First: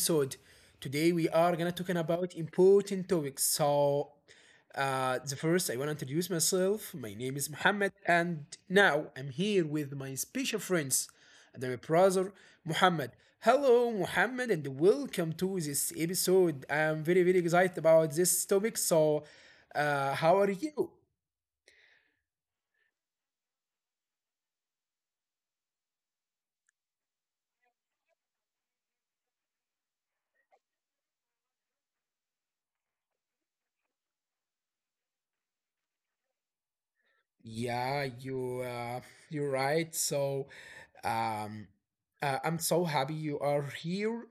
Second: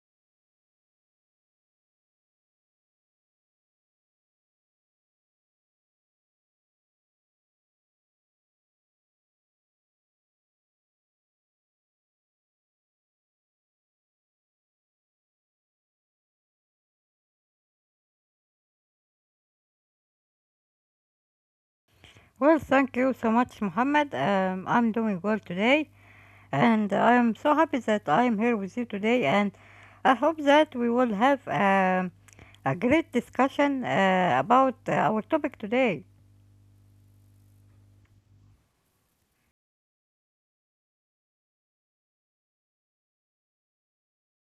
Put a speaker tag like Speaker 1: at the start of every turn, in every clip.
Speaker 1: episode. Today we are gonna talking about important topics. So the first I wanna introduce myself. My name is Muhammad and now I'm here with my special friends and my brother Muhammad. Hello Muhammad and welcome to this episode. I'm very very excited about this topic. So how are you?
Speaker 2: Well, thank you so much, Mohammed. I'm doing well today, and I'm so happy that I'm here with you today. And I hope that we will have a great discussion about our topic today.
Speaker 1: Yeah, you're right. So, um, I'm so happy you are here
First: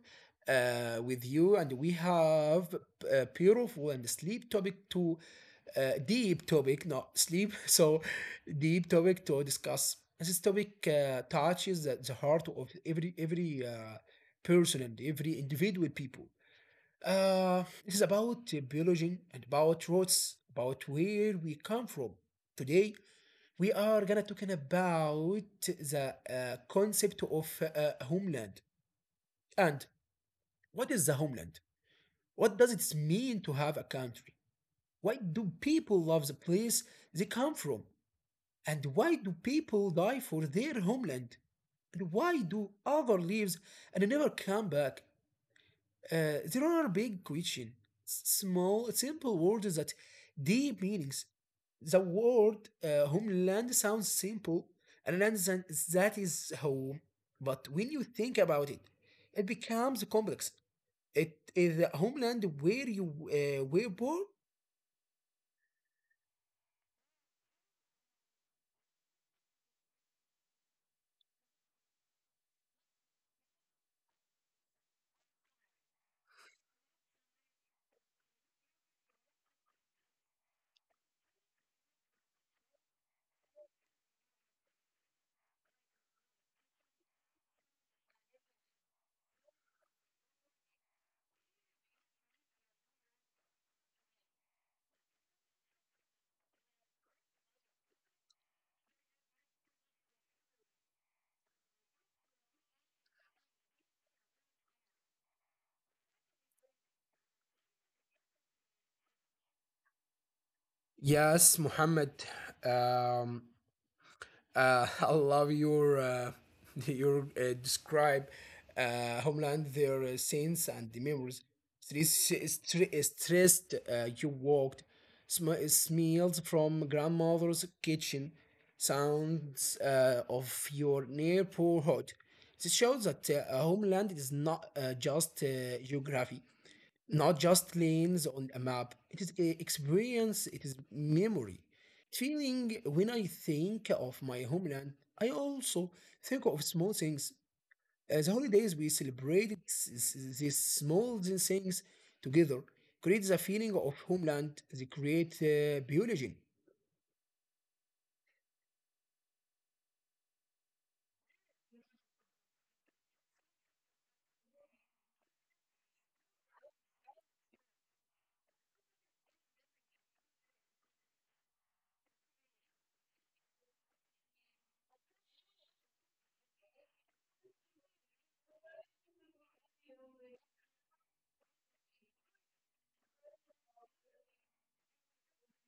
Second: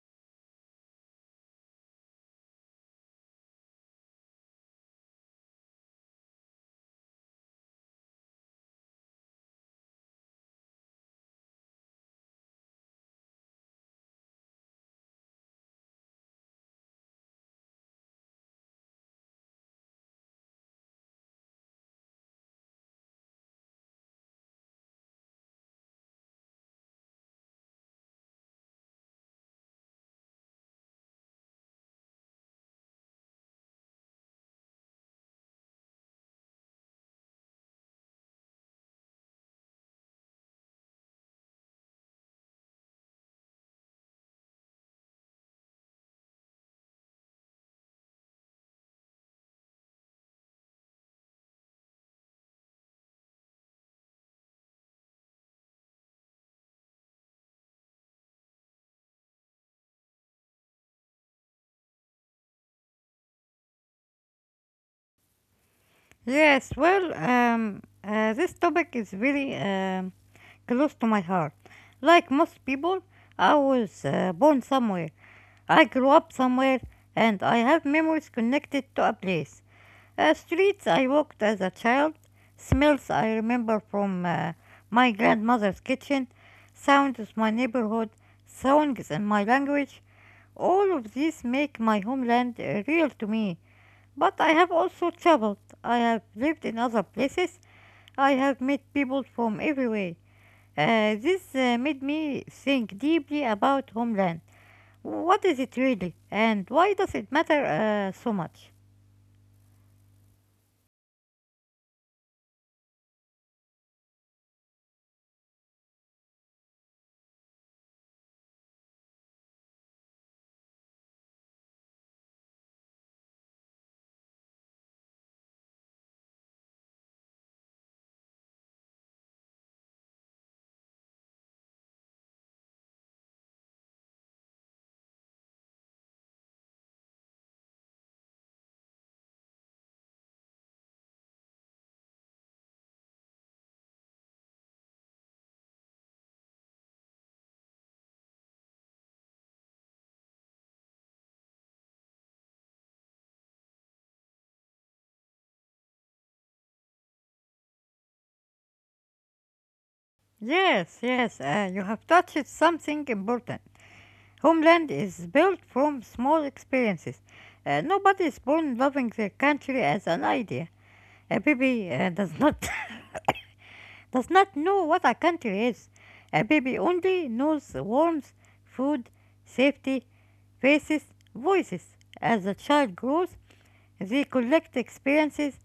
Speaker 1: with you, and we have a beautiful and sleep topic to deep topic, not sleep. So, deep topic to discuss. This topic touches the heart of every person and every individual people. This is about biology and about roots, about where we come from. Today, we are gonna talking about the concept of homeland and what is the homeland? What does it mean to have a country? Why do people love the place they come from? And why do people die for their homeland? And why do other leaves and never come back? There are big questions, small, simple words that deep meanings. The word homeland sounds simple, and land that is home. But when you think about it, it becomes complex. It is the homeland where you were born.
Speaker 2: Yes, well, this topic is really close to my heart. Like most people, I was born somewhere. I grew up somewhere, and I have memories connected to a place. Streets I walked as a child, smells I remember from my grandmother's kitchen, sounds of my neighborhood, songs in my language. All of these make my homeland real to me. But I have also traveled. I have lived in other places. I have met people from everywhere. This made me think deeply about homeland. What is it really, and why does it matter so much?
Speaker 1: Yes, Muhammad. Um, I love your your describe homeland their scenes and the memories. Stress, stressed, you walked, smells from grandmother's kitchen, sounds of your neighborhood. This shows that a homeland is not just geography, not just lanes on a map. It is a experience, it is memory. Feeling when I think of my homeland, I also think of small things. As holidays, we celebrated these small things together, creates a feeling of homeland, they create biology.
Speaker 2: Yes, yes, you have touched something important. Homeland is built from small experiences. Nobody is born loving their country as an idea. A baby does not does not know what a country is. A baby only knows warmth, food, safety, faces, voices. As the child grows, they collect experiences.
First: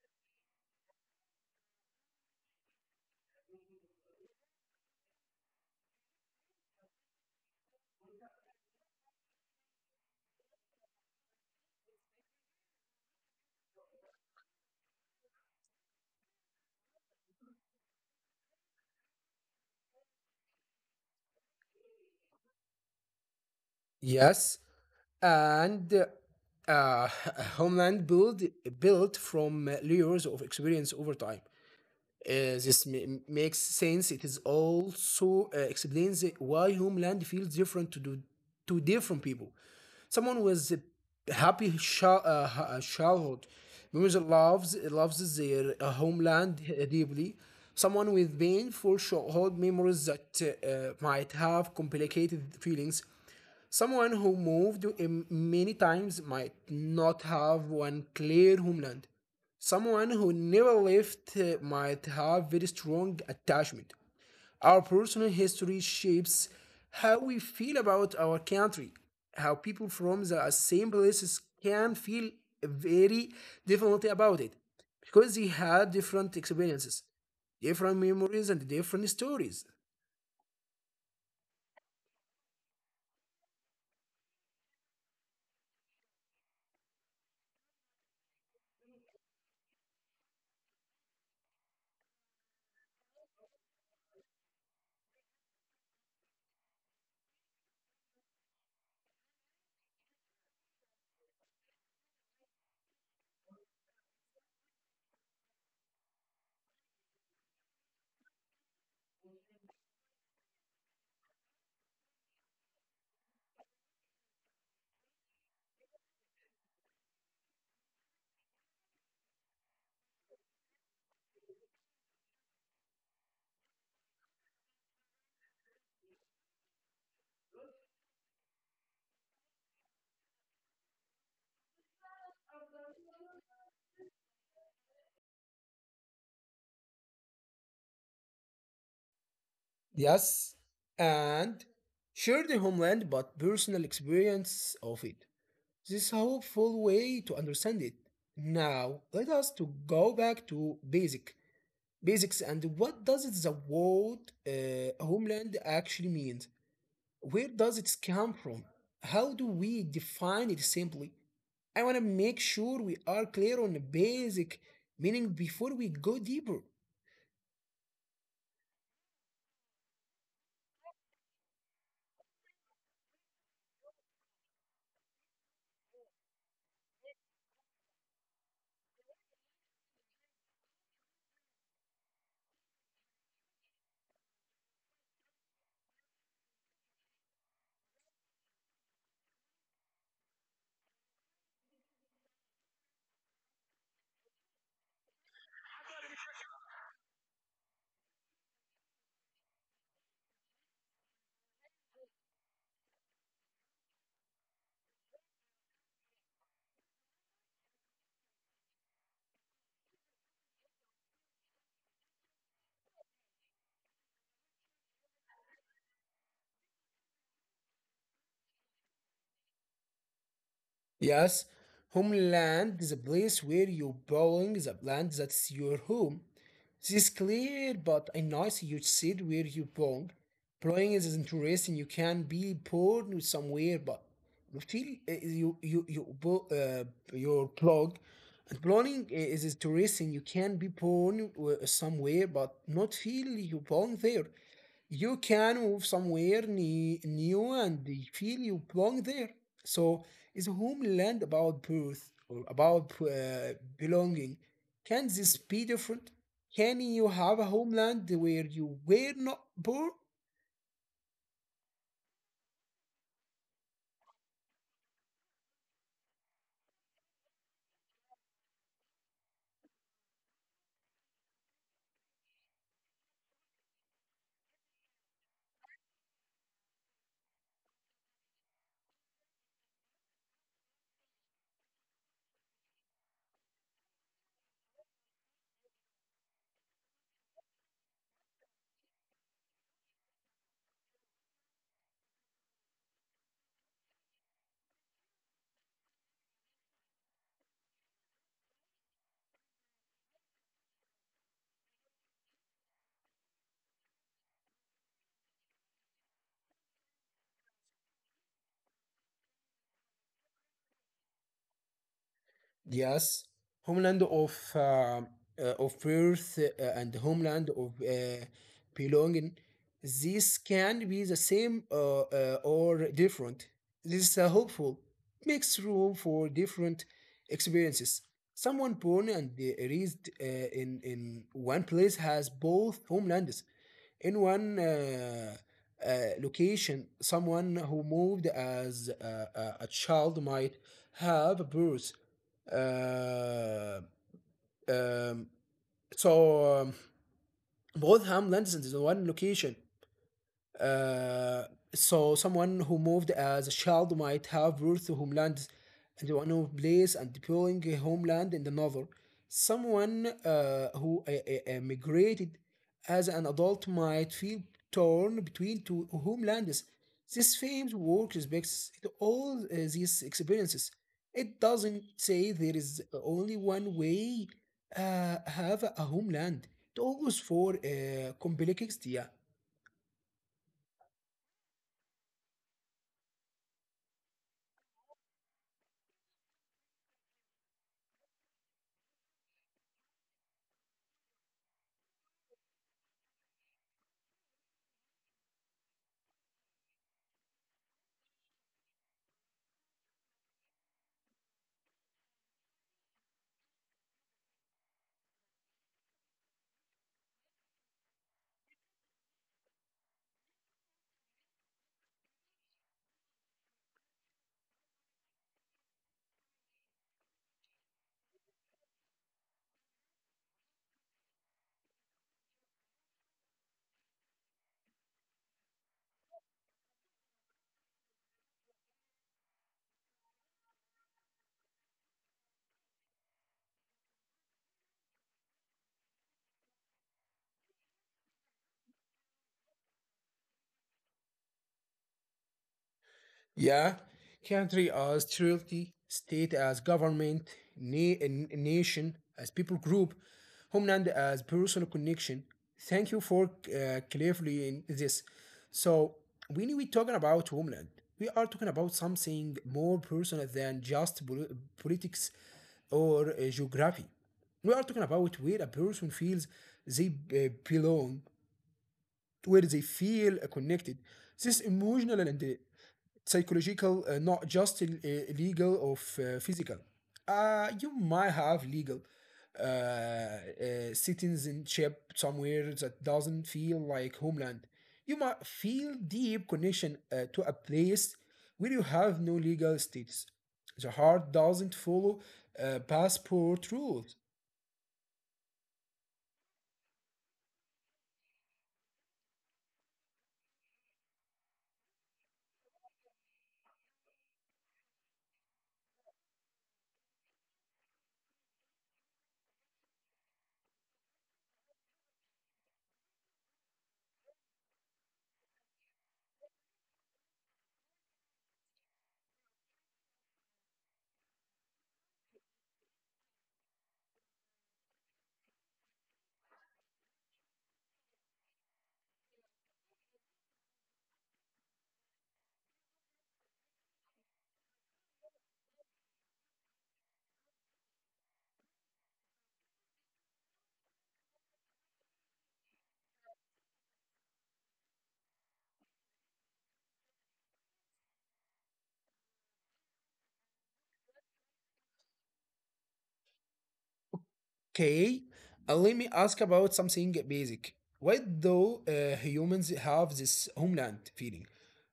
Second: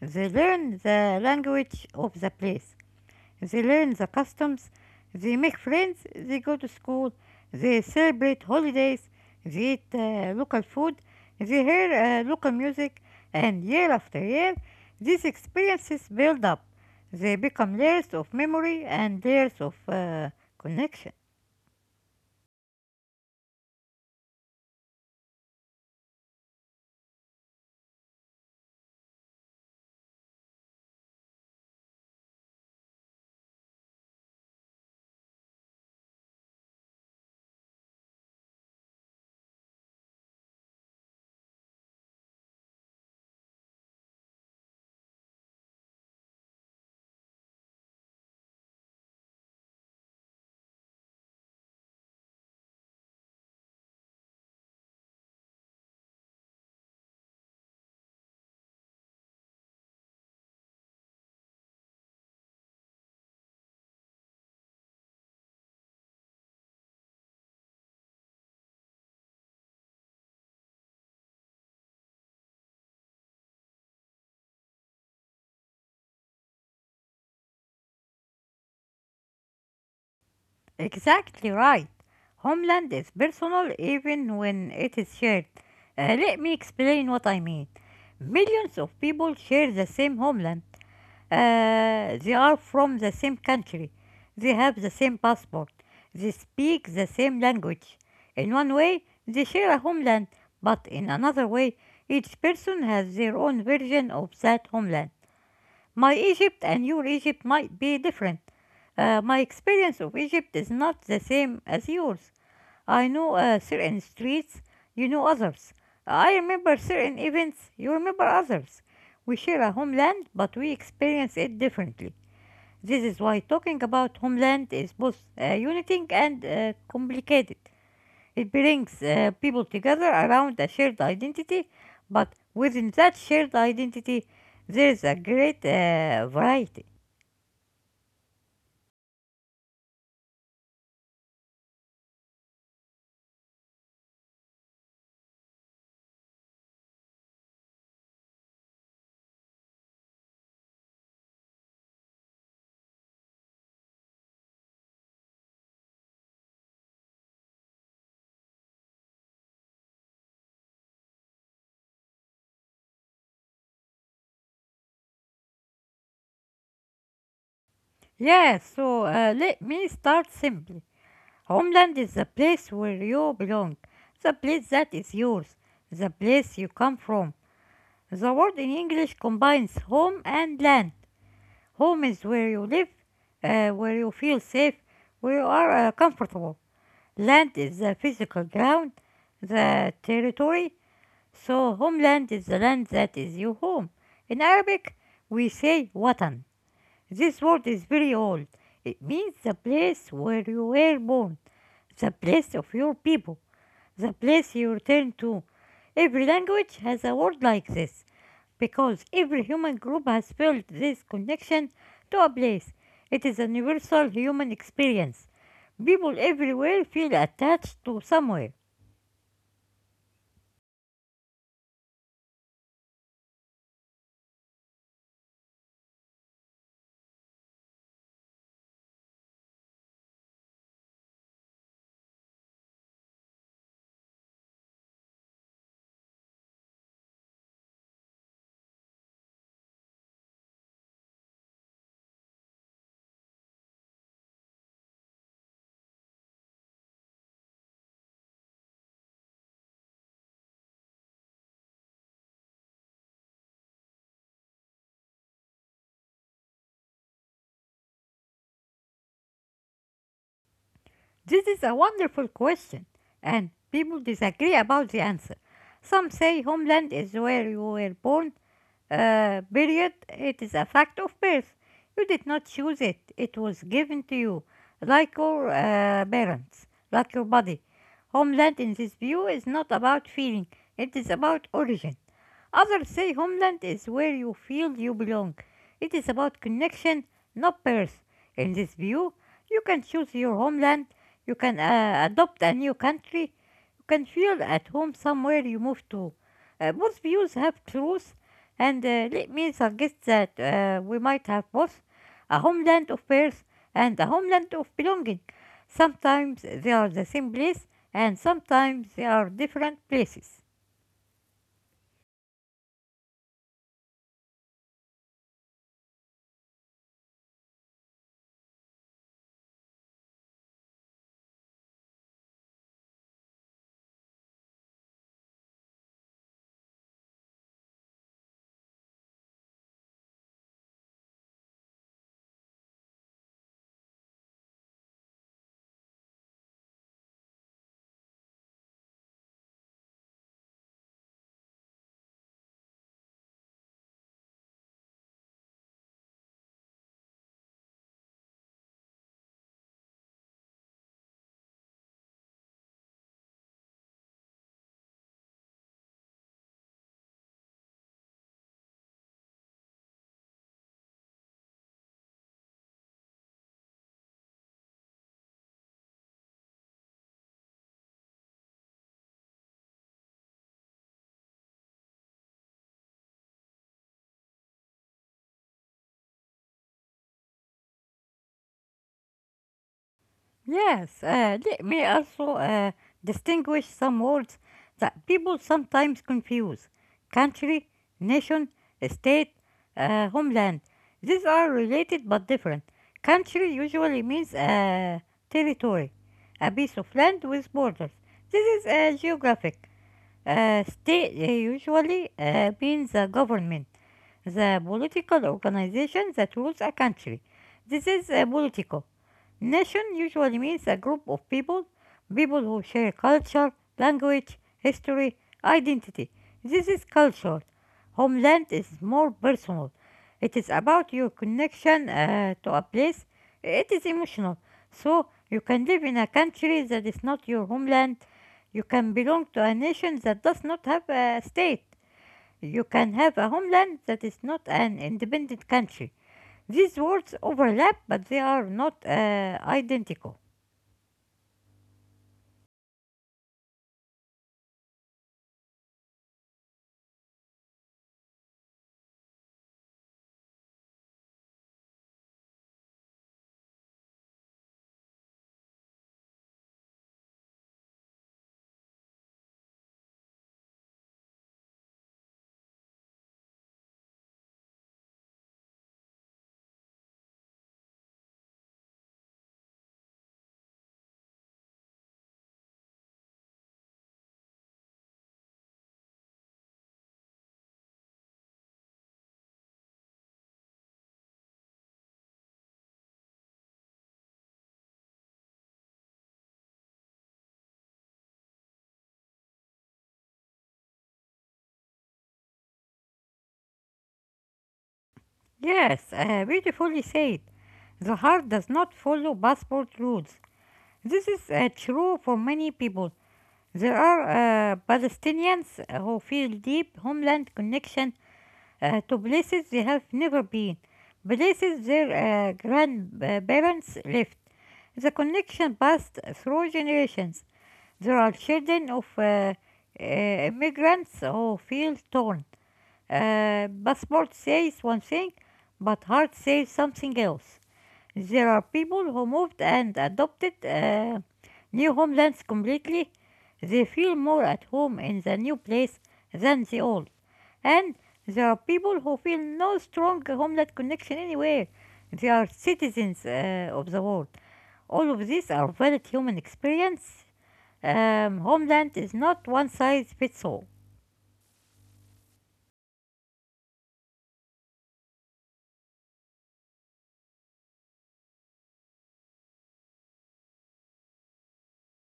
Speaker 2: They learn the language of the place. They learn the customs, they make friends, they go to school, they celebrate holidays, they eat local food, they hear local music, and year after year, these experiences build up. They become layers of memory and layers of connection.
Speaker 1: Yes, and uh, homeland build built from layers of experience over time. This makes sense. It is also explains why homeland feels different to different people. Someone with a happy childhood memories loves their homeland deeply. Someone with painful childhood memories that might have complicated feelings. Someone who moved many times might not have one clear homeland. Someone who never left might have very strong attachment. Our personal history shapes how we feel about our country. How people from the same places can feel very differently about it, because they had different experiences, different memories, and different stories.
Speaker 2: Exactly right. Homeland is personal even when it is shared. Let me explain what I mean. Millions of people share the same homeland. They are from the same country. They have the same passport. They speak the same language. In one way, they share a homeland, but in another way, each person has their own version of that homeland. My Egypt and your Egypt might be different. My experience of Egypt is not the same as yours. I know certain streets, you know others. I remember certain events, you remember others. We share a homeland, but we experience it differently. This is why talking about homeland is both uniting and complicated. It brings people together around a shared identity, but within that shared identity, there is a great variety.
Speaker 1: Yes, and share the homeland but personal experience of it. This is a hopeful way to understand it. Now, let us to go back to basics, and what does the word homeland actually means? Where does it come from? How do we define it simply? I want to make sure we are clear on the basic meaning before we go deeper.
Speaker 2: Yes, so let me start simply. Homeland is the place where you belong, the place that is yours, the place you come from. The word in English combines home and land. Home is where you live, where you feel safe, where you are comfortable. Land is the physical ground, the territory. So, homeland is the land that is your home. In Arabic, we say watan. This word is very old. It means the place where you were born, the place of your people, the place you return to. Every language has a word like this because every human group has felt this connection to a place. It is a universal human experience. People everywhere feel attached to somewhere.
Speaker 1: Yes, homeland is a place where you're bowling the plant that's your home. This is clear, but I notice you said where you belong. Blowing is interesting. You can be born somewhere, but you feel your blog. And blowing is interesting. You can be born somewhere, but not feel you belong there. You can move somewhere new and they feel you belong there. So, is homeland about birth or about belonging? Can this be different? Can you have a homeland where you were not born?
Speaker 2: This is a wonderful question, and people disagree about the answer. Some say homeland is where you were born, period. It is a fact of birth. You did not choose it, it was given to you, like your parents, like your body. Homeland in this view is not about feeling, it is about origin. Others say homeland is where you feel you belong. It is about connection, not birth. In this view, you can choose your homeland, you can adopt a new country, you can feel at home somewhere you move to. Both views have truth, and let me suggest that we might have both a homeland of birth and a homeland of belonging. Sometimes they are the same place, and sometimes they are different places.
Speaker 1: Yes, homeland of birth, and homeland of belonging. These can be the same, or different. This is a hopeful makes room for different experiences. Someone born and raised in one place has both homelands in one uh, location. Someone who moved as a child might have a birth, uh, um, so um, both homelands in the one location, uh, so someone who moved as a child might have roots to homelands and one who place and deploying a homeland in the another. Someone who emigrated as an adult might feel torn between two homelands. This famed work respects all these experiences. It doesn't say there is only one way have a homeland. It always for complexity. Yeah.
Speaker 2: Yes, let me also distinguish some words that people sometimes confuse country, nation, state, homeland. These are related but different. Country usually means territory, a piece of land with borders. This is geographic. State usually means the government, the political organization that rules a country. This is political. Nation usually means a group of people, people who share culture, language, history, identity. This is culture. Homeland is more personal. It is about your connection to a place. It is emotional. So you can live in a country that is not your homeland you can belong to a nation that does not have a state. You can have a homeland that is not an independent country. These words overlap, but they are not identical.
Speaker 1: Yeah, country as territory, state as government, nation as people group, homeland as personal connection. Thank you for clarifying this. So when we talking about homeland, we are talking about something more personal than just politics or geography. We are talking about where a person feels they belong, where they feel connected. This emotional and psychological, not just legal or physical. You might have legal uh, uh, citizenship somewhere that doesn't feel like homeland. You might feel deep connection to a place where you have no legal status. The heart doesn't follow passport rules.
Speaker 2: Yes, beautifully said. The heart does not follow passport rules. This is true for many people. There are Palestinians who feel deep homeland connection to places they have never been, places their grandparents left. The connection passed through generations. There are children of immigrants who feel torn. Passport says one thing, but heart says something else. There are people who moved and adopted new homelands completely. They feel more at home in the new place than the old. And there are people who feel no strong homeland connection anywhere. They are citizens of the world. All of these are valid human experience. Homeland is not one size fits all.
Speaker 1: Okay, let me ask about something basic. Why do humans have this homeland feeling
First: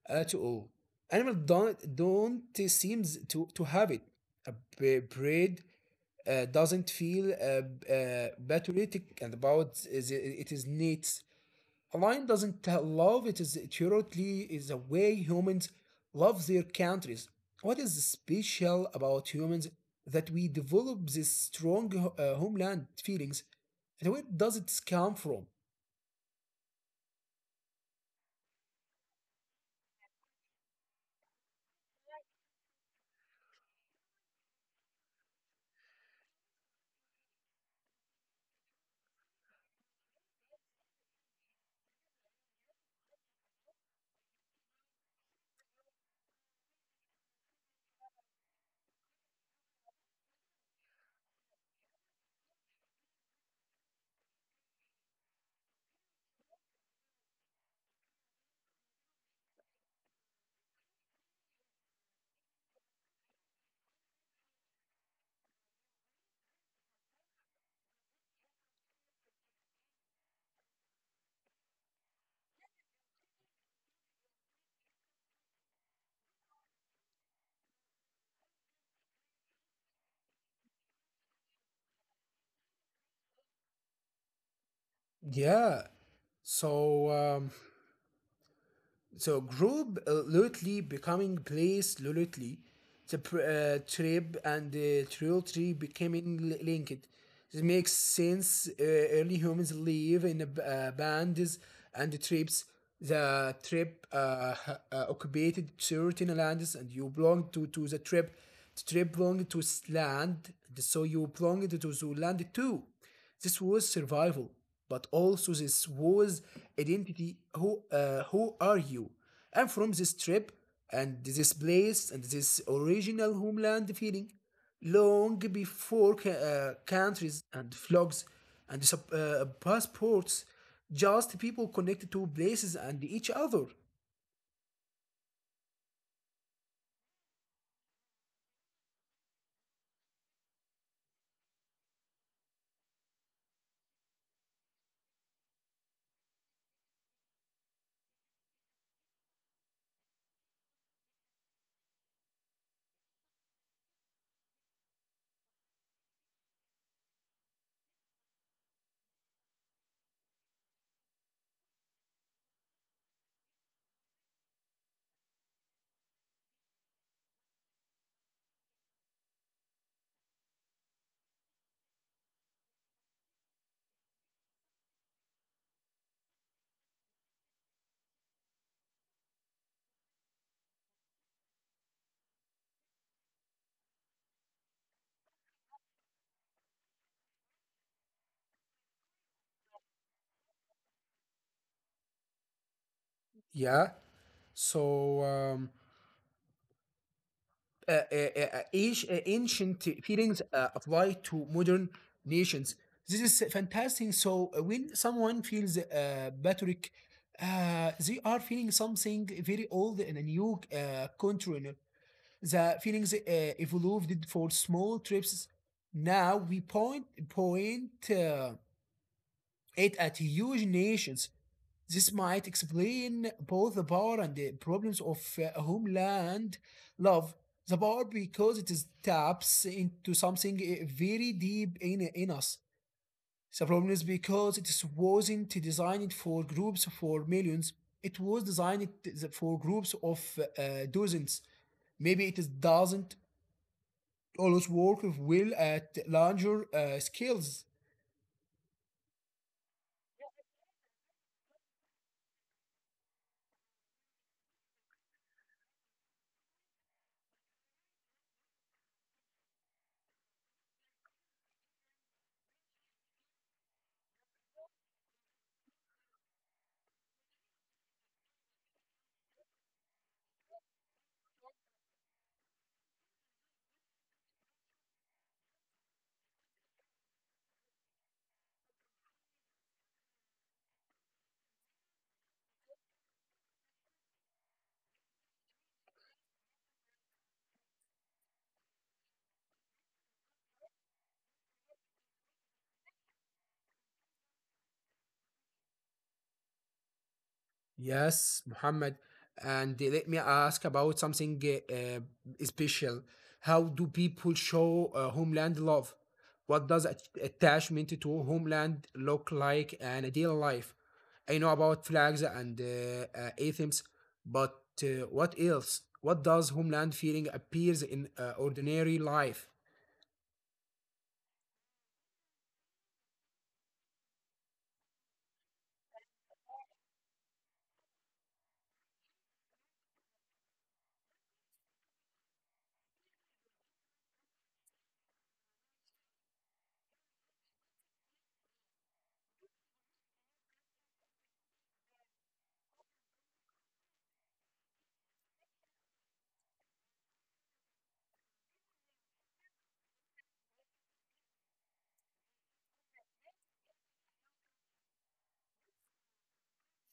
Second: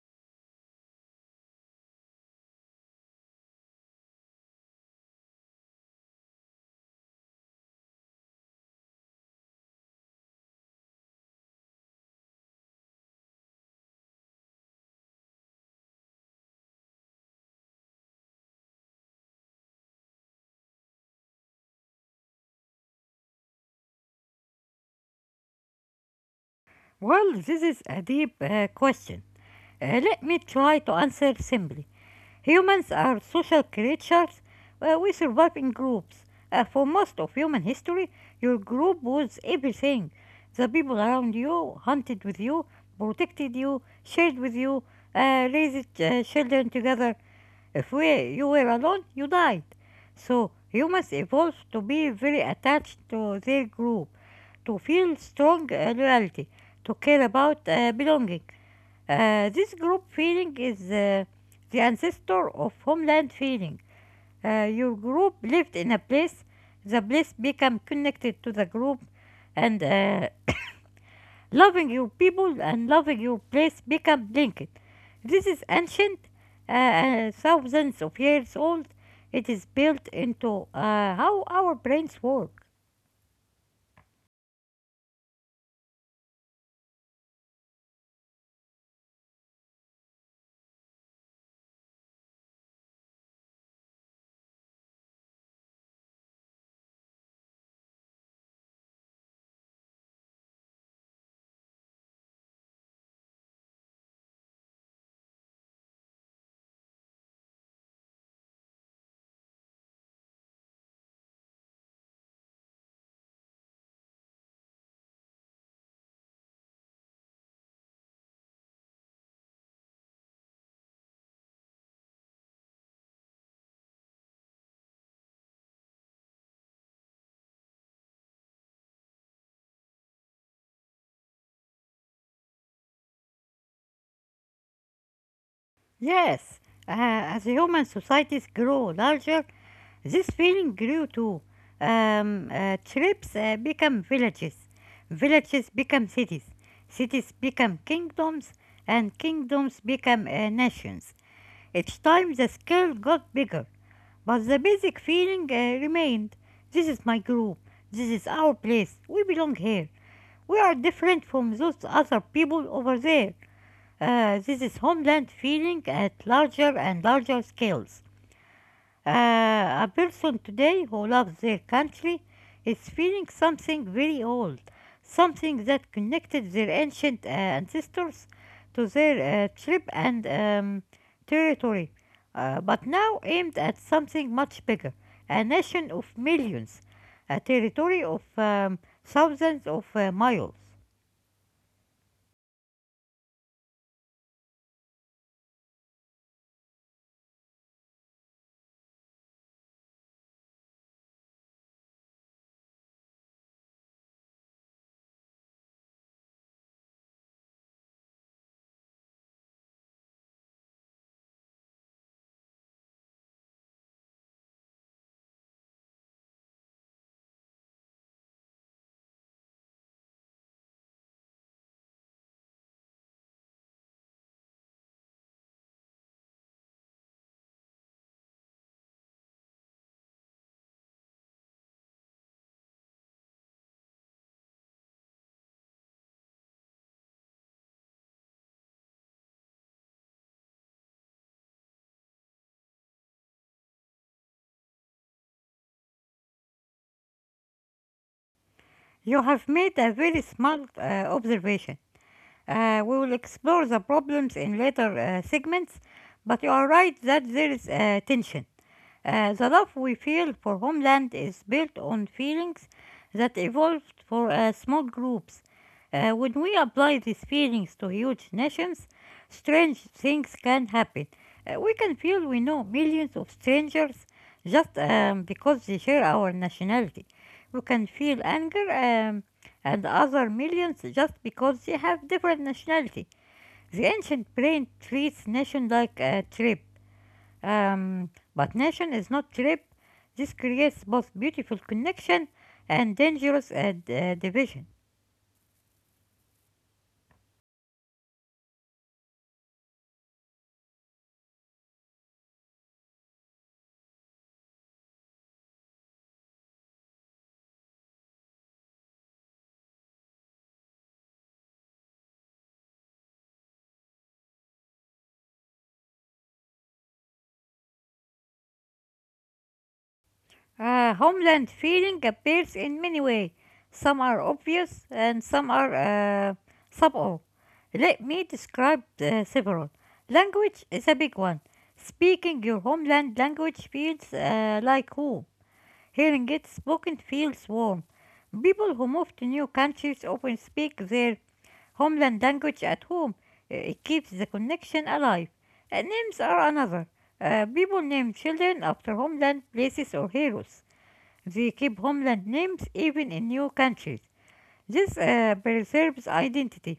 Speaker 1: at all? Animals don't seem to have it. A bird doesn't feel patriotic and about it is neat. Line doesn't love, it is theoretically is the way humans love their countries. What is special about humans that we develop this strong homeland feelings? And where does it come from?
Speaker 2: Well, this is a deep question. Let me try to answer simply. Humans are social creatures. We survive in groups. For most of human history, your group was everything. The people around you hunted with you, protected you, shared with you, raised children together. If we, you were alone, you died. So humans evolved to be very attached to their group, to feel strong loyalty, to care about belonging. This group feeling is the ancestor of homeland feeling. Your group lived in a place, the place became connected to the group, and loving your people and loving your place become linked. This is ancient, thousands of years old. It is built into how our brains work.
Speaker 1: Yeah. So um, So, group lately becoming place lately, the trip and the trail tree becoming linked. This makes sense. Early humans live in a bands and the trips. The trip occupied certain lands, and you belong to the trip. The trip belonged to land, so you belonged to the land too. This was survival, but also this was identity. Who are you? And from this trip and this place and this original homeland feeling. Long before countries and flags and passports, just people connected to places and each other.
Speaker 2: Yes, as human societies grow larger, this feeling grew too. Tribes become villages, villages become cities, cities become kingdoms, and kingdoms become nations. Each time the scale got bigger, but the basic feeling remained this is my group, this is our place, we belong here. We are different from those other people over there. This is homeland feeling at larger and larger scales. A person today who loves their country is feeling something very old, something that connected their ancient ancestors to their trip and territory, but now aimed at something much bigger a nation of millions, a territory of thousands of miles.
Speaker 1: Yeah. So uh, uh, uh, ancient feelings apply to modern nations. This is fantastic. So, when someone feels Patrick, they are feeling something very old in a new container. The feelings evolved for small trips. Now we point it at huge nations. This might explain both the power and the problems of homeland love. The power because it is taps into something very deep in us. The problem is because it is wasn't designed for groups for millions. It was designed for groups of dozens. Maybe it is doesn't always work well at larger scales.
Speaker 2: You have made a very smart observation. We will explore the problems in later segments, but you are right that there is tension. The love we feel for homeland is built on feelings that evolved for small groups. When we apply these feelings to huge nations, strange things can happen. We can feel we know millions of strangers just because they share our nationality. We can feel anger and other millions just because they have different nationality. The ancient brain treats nation like a tribe, um, but nation is not tribe. This creates both beautiful connection and dangerous division.
Speaker 1: Yes, Muhammad. And let me ask about something uh, uh, special. How do people show homeland love? What does attachment to homeland look like in a daily life? I know about flags and anthems, but what else? What does homeland feeling appears in ordinary life?
Speaker 2: Homeland feeling appears in many ways. Some are obvious and some are subtle. Let me describe several. Language is a big one. Speaking your homeland language feels like home. Hearing it spoken feels warm. People who move to new countries often speak their homeland language at home. It keeps the connection alive. Names are another. People name children after homeland places or heroes. They keep homeland names even in new countries. This preserves identity.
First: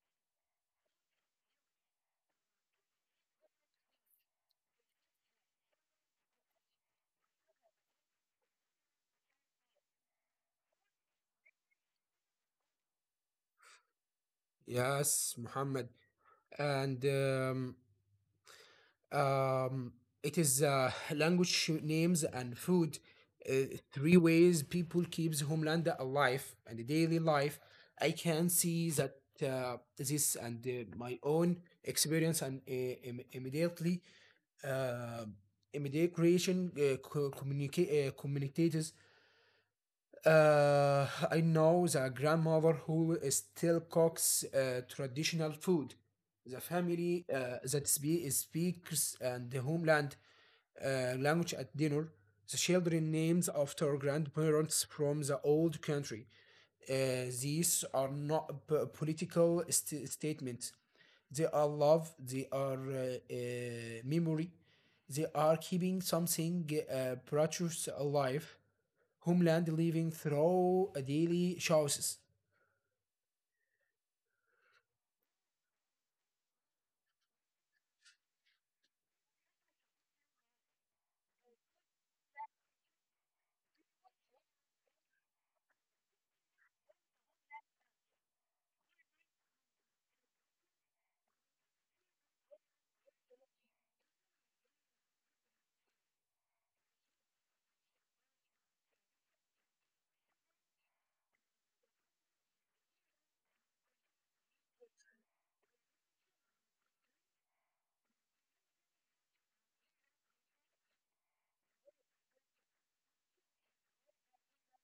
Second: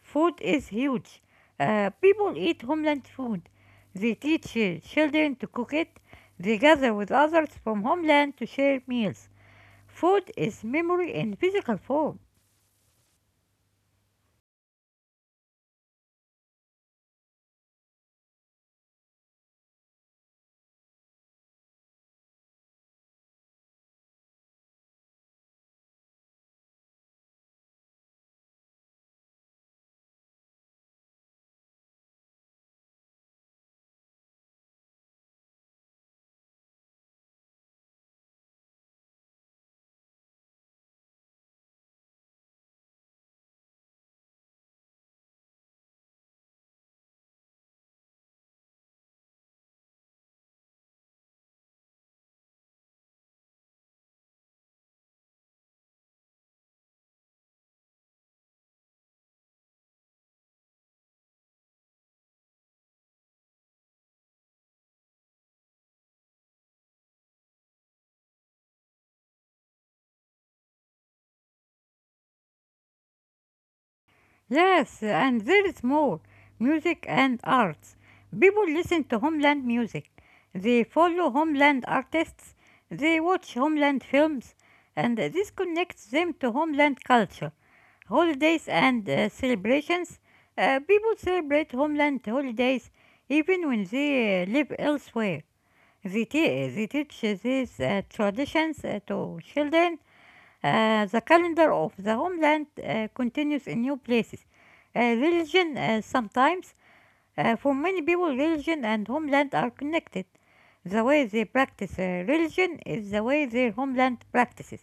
Speaker 2: Food is huge. People eat homeland food. They teach children to cook it. They gather with others from homeland to share meals. Food is memory in physical form.
Speaker 1: Yes, Muhammad. And Um, it is language names and food. Three ways people keeps homeland alive and daily life. I can see that this and my own experience and uh, immediate creation communicators, uh, I know the grandmother who still cooks traditional food. The family that speaks and the homeland language at dinner. The children names after grandparents from the old country. These are not political statements. They are love. They are memory. They are keeping something precious alive, homeland living through daily choices.
Speaker 2: Yes, and there is more music and arts. People listen to homeland music, they follow homeland artists, they watch homeland films, and this connects them to homeland culture. Holidays and celebrations. People celebrate homeland holidays even when they live elsewhere. They they teach these traditions to children the calendar of the homeland continues in new places. Religion sometimes. For many people, religion and homeland are connected. The way they practice religion is the way their homeland practices.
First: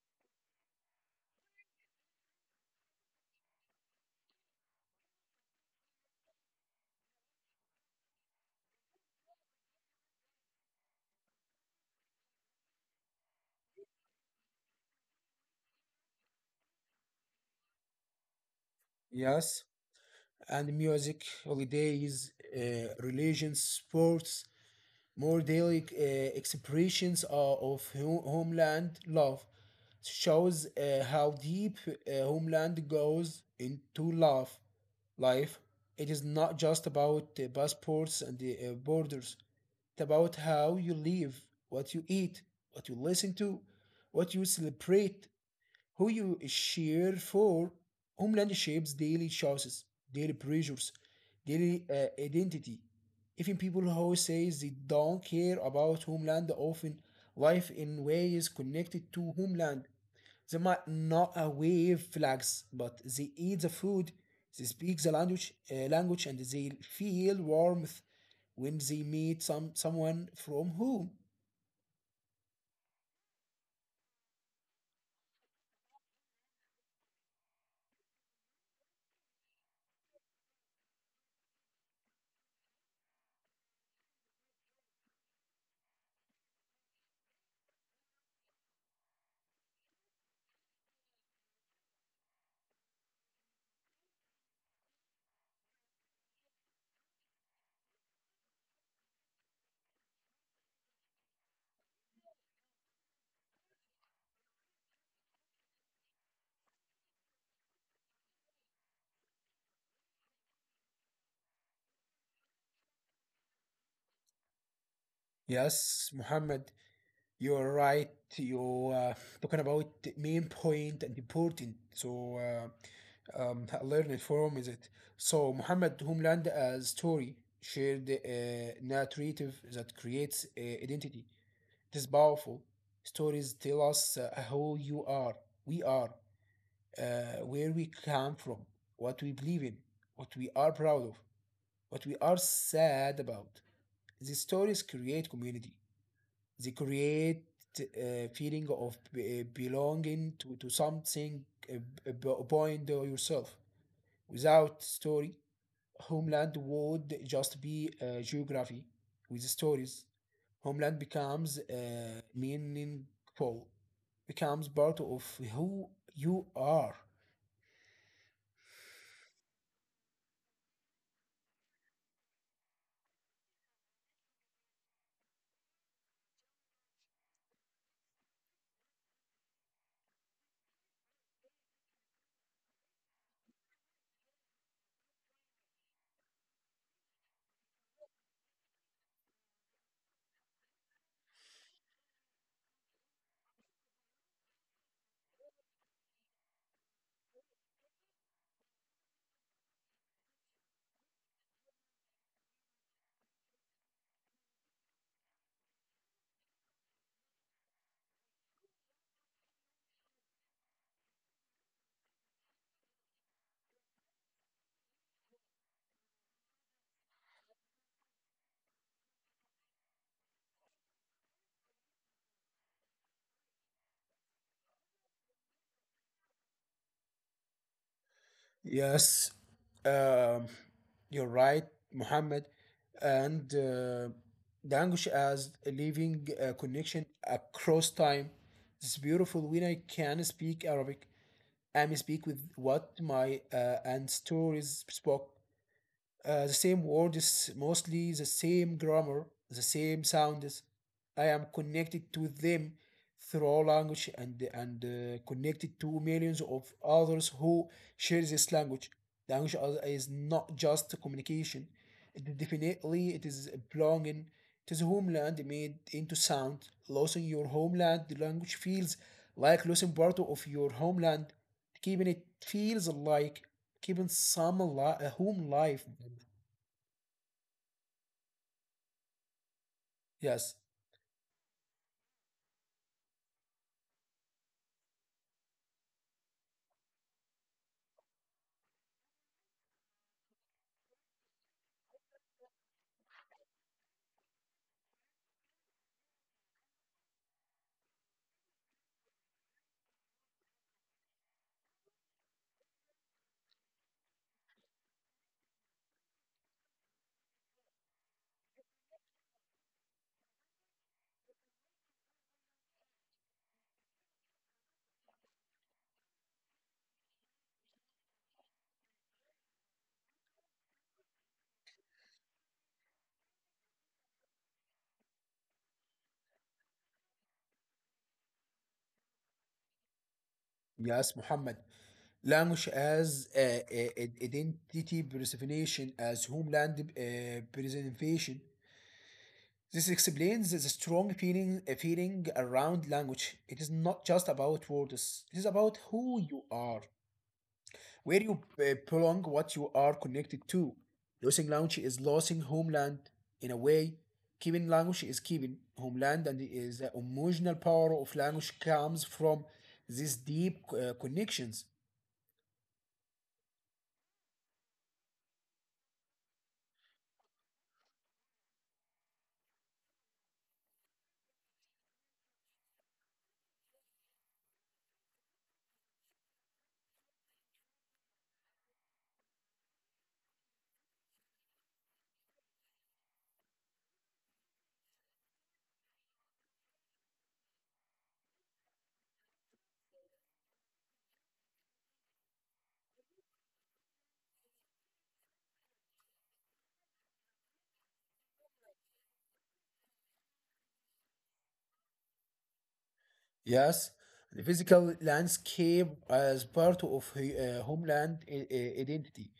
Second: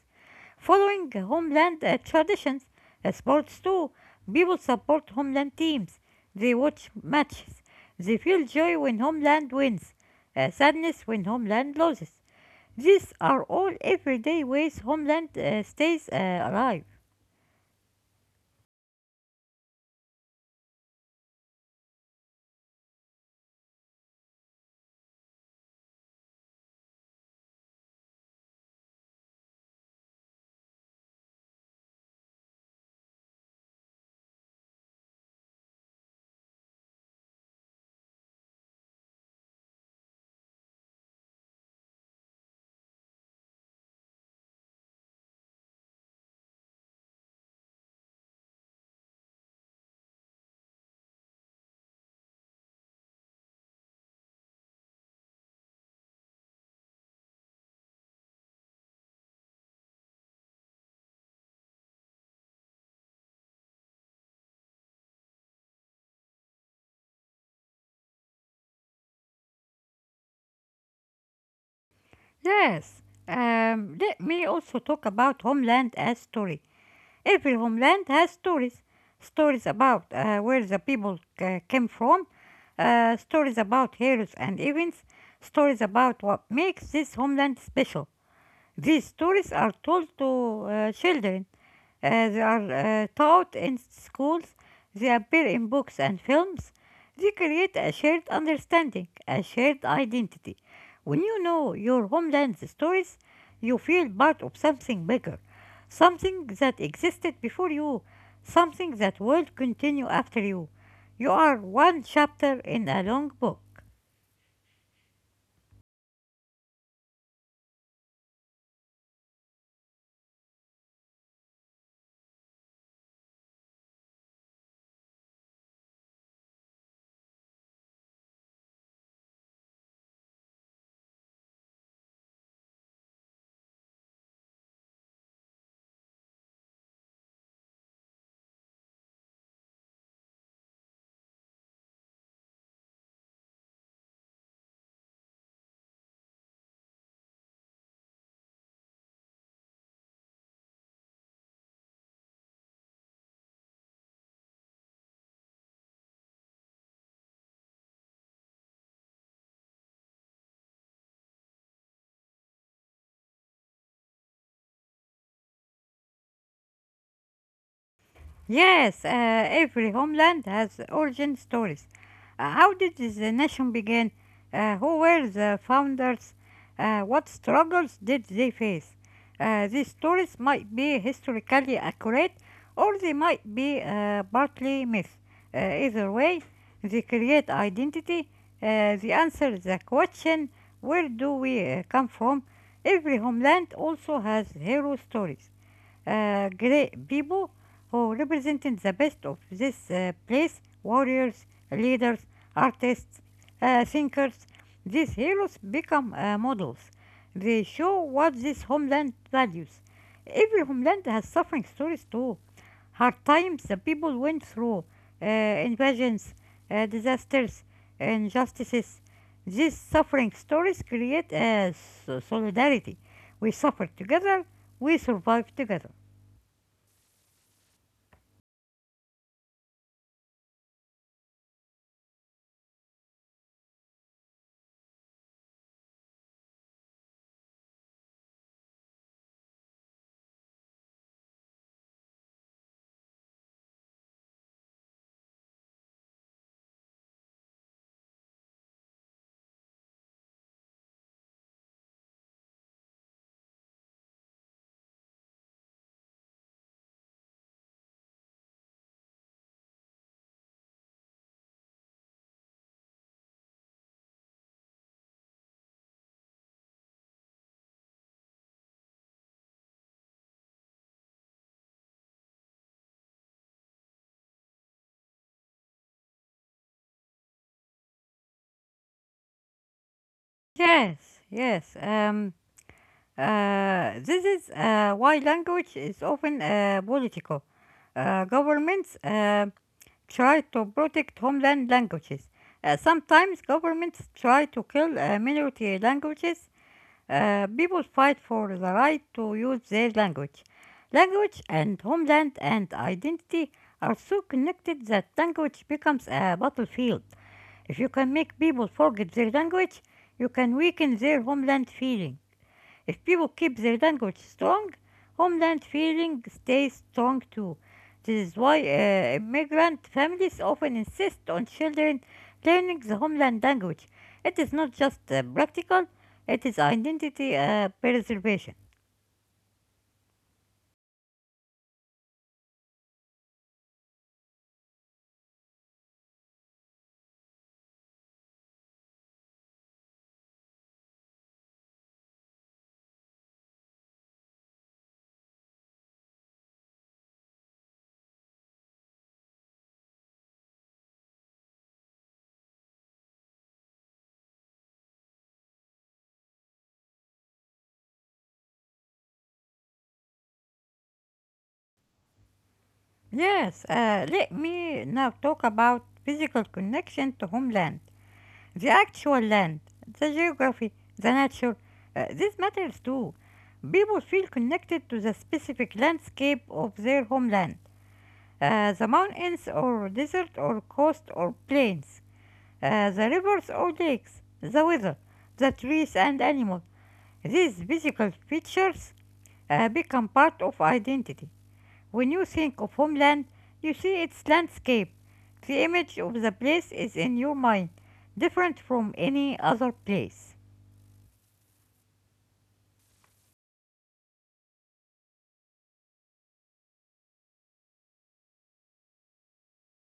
Speaker 2: Following homeland traditions, sports too, people support homeland teams. They watch matches. They feel joy when homeland wins, sadness when homeland loses. These are all everyday ways Homeland stays alive.
Speaker 1: Yes, and music, holidays, religions, sports, more daily expressions of homeland love shows how deep homeland goes into love life. It is not just about passports and the borders. It's about how you live, what you eat, what you listen to, what you celebrate, who you cheer for. Homeland shapes daily choices, daily pressures, daily identity. Even people who say they don't care about homeland often live in ways connected to homeland. They might not wave flags, but they eat the food, they speak the language, and they feel warmth when they meet someone from whom.
Speaker 2: Yes, let me also talk about Homeland as story. Every homeland has stories. Stories about where the people came from, stories about heroes and events, stories about what makes this homeland special. These stories are told to children. They are taught in schools. They appear in books and films. They create a shared understanding, a shared identity. When you know your homeland's stories, you feel part of something bigger, something that existed before you, something that will continue after you. You are one chapter in a long book.
Speaker 1: Yes, Muhammad. You're right. You talking about the main point and important. So, learn it from is it. So Muhammad homeland story, shared a narrative that creates identity. It is powerful. Stories tell us who you are, we are, where we come from, what we believe in, what we are proud of, what we are sad about. The stories create community. They create a feeling of belonging to something, uh, beyond yourself. Without story, homeland would just be geography. With stories, homeland becomes meaningful, becomes part of who you are.
Speaker 2: Yes, every homeland has origin stories. How did the nation begin? Who were the founders? What struggles did they face? These stories might be historically accurate or they might be partly myth. Either way, they create identity. They answer the question, where do we come from? Every homeland also has hero stories, great people who represented the best of this place: warriors, leaders, artists, thinkers. These heroes become models. They show what this homeland values. Every homeland has suffering stories too. Hard times the people went through, invasions, disasters, injustices. These suffering stories create solidarity. We suffer together, we survive together.
Speaker 1: Yes, um, you're right, Muhammad. And language as a living connection across time. It's beautiful when I can speak Arabic. I may speak with what my and stories spoke. The same words, mostly the same grammar, the same sounds. I am connected to them through language and connected to millions of others who share this language. Language is not just communication. It definitely it is belonging to the homeland made into sound. Losing your homeland language feels like losing part of your homeland. Keeping it feels like keeping some a home life. Yes,
Speaker 2: Yes, yes. This is why language is often political. Governments try to protect homeland languages. Sometimes governments try to kill minority languages. People fight for the right to use their language. Language and homeland and identity are so connected that language becomes a battlefield. If you can make people forget their language, you can weaken their homeland feeling. If people keep their language strong, homeland feeling stays strong too. This is why immigrant families often insist on children learning the homeland language. It is not just practical, it is identity preservation.
Speaker 1: yes, Muhammad. Language as an identity personification, as homeland preservation. This explains the strong feeling around language. It is not just about words. It is about who you are, where you belong, what you are connected to. Losing language is losing homeland in a way. Keeping language is keeping homeland, and is the emotional power of language comes from these deep connections.
Speaker 2: Yes, let me now talk about physical connection to homeland. The actual land, the geography, the nature, this matters too. People feel connected to the specific landscape of their homeland. The mountains or desert or coast or plains, the rivers or lakes, the weather, the trees and animals. These physical features become part of identity. When you think of homeland, you see its landscape. The image of the place is in your mind, different from any other place.
Speaker 1: Yes, the physical landscape as part of homeland identity.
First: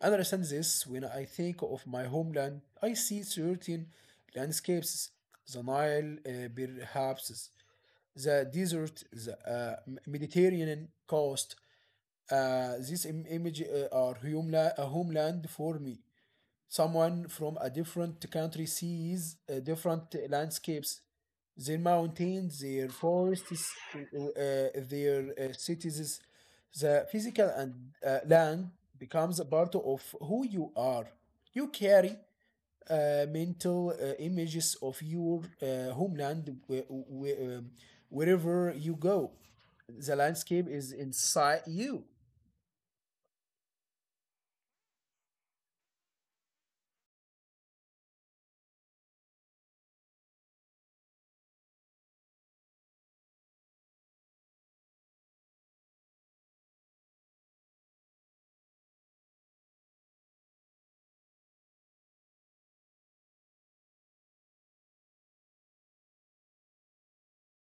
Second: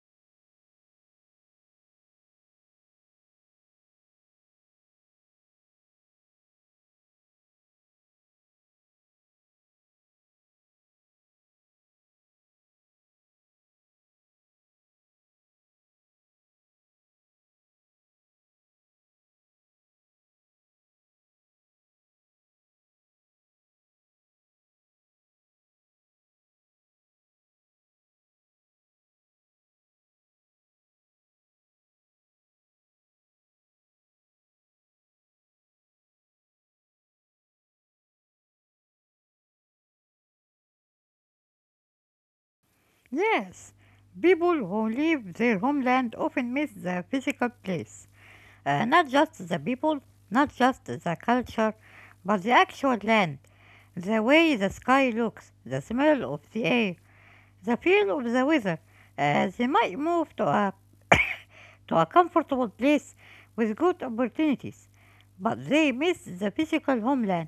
Speaker 1: I understand this when I think of my homeland. I see certain landscapes, the Nile, perhaps the desert, the Mediterranean coast. Image are homeland, a homeland for me. Someone from a different country sees different landscapes, their mountains, their forests, their cities. The physical and land becomes a part of who you are. You carry mental images of your homeland wherever you go. The landscape is inside you.
Speaker 2: Yes, people who leave their homeland often miss the physical place. Not just the people, not just the culture, but the actual land. The way the sky looks, the smell of the air, the feel of the weather. They might move to a, to a comfortable place with good opportunities, but they miss the physical homeland.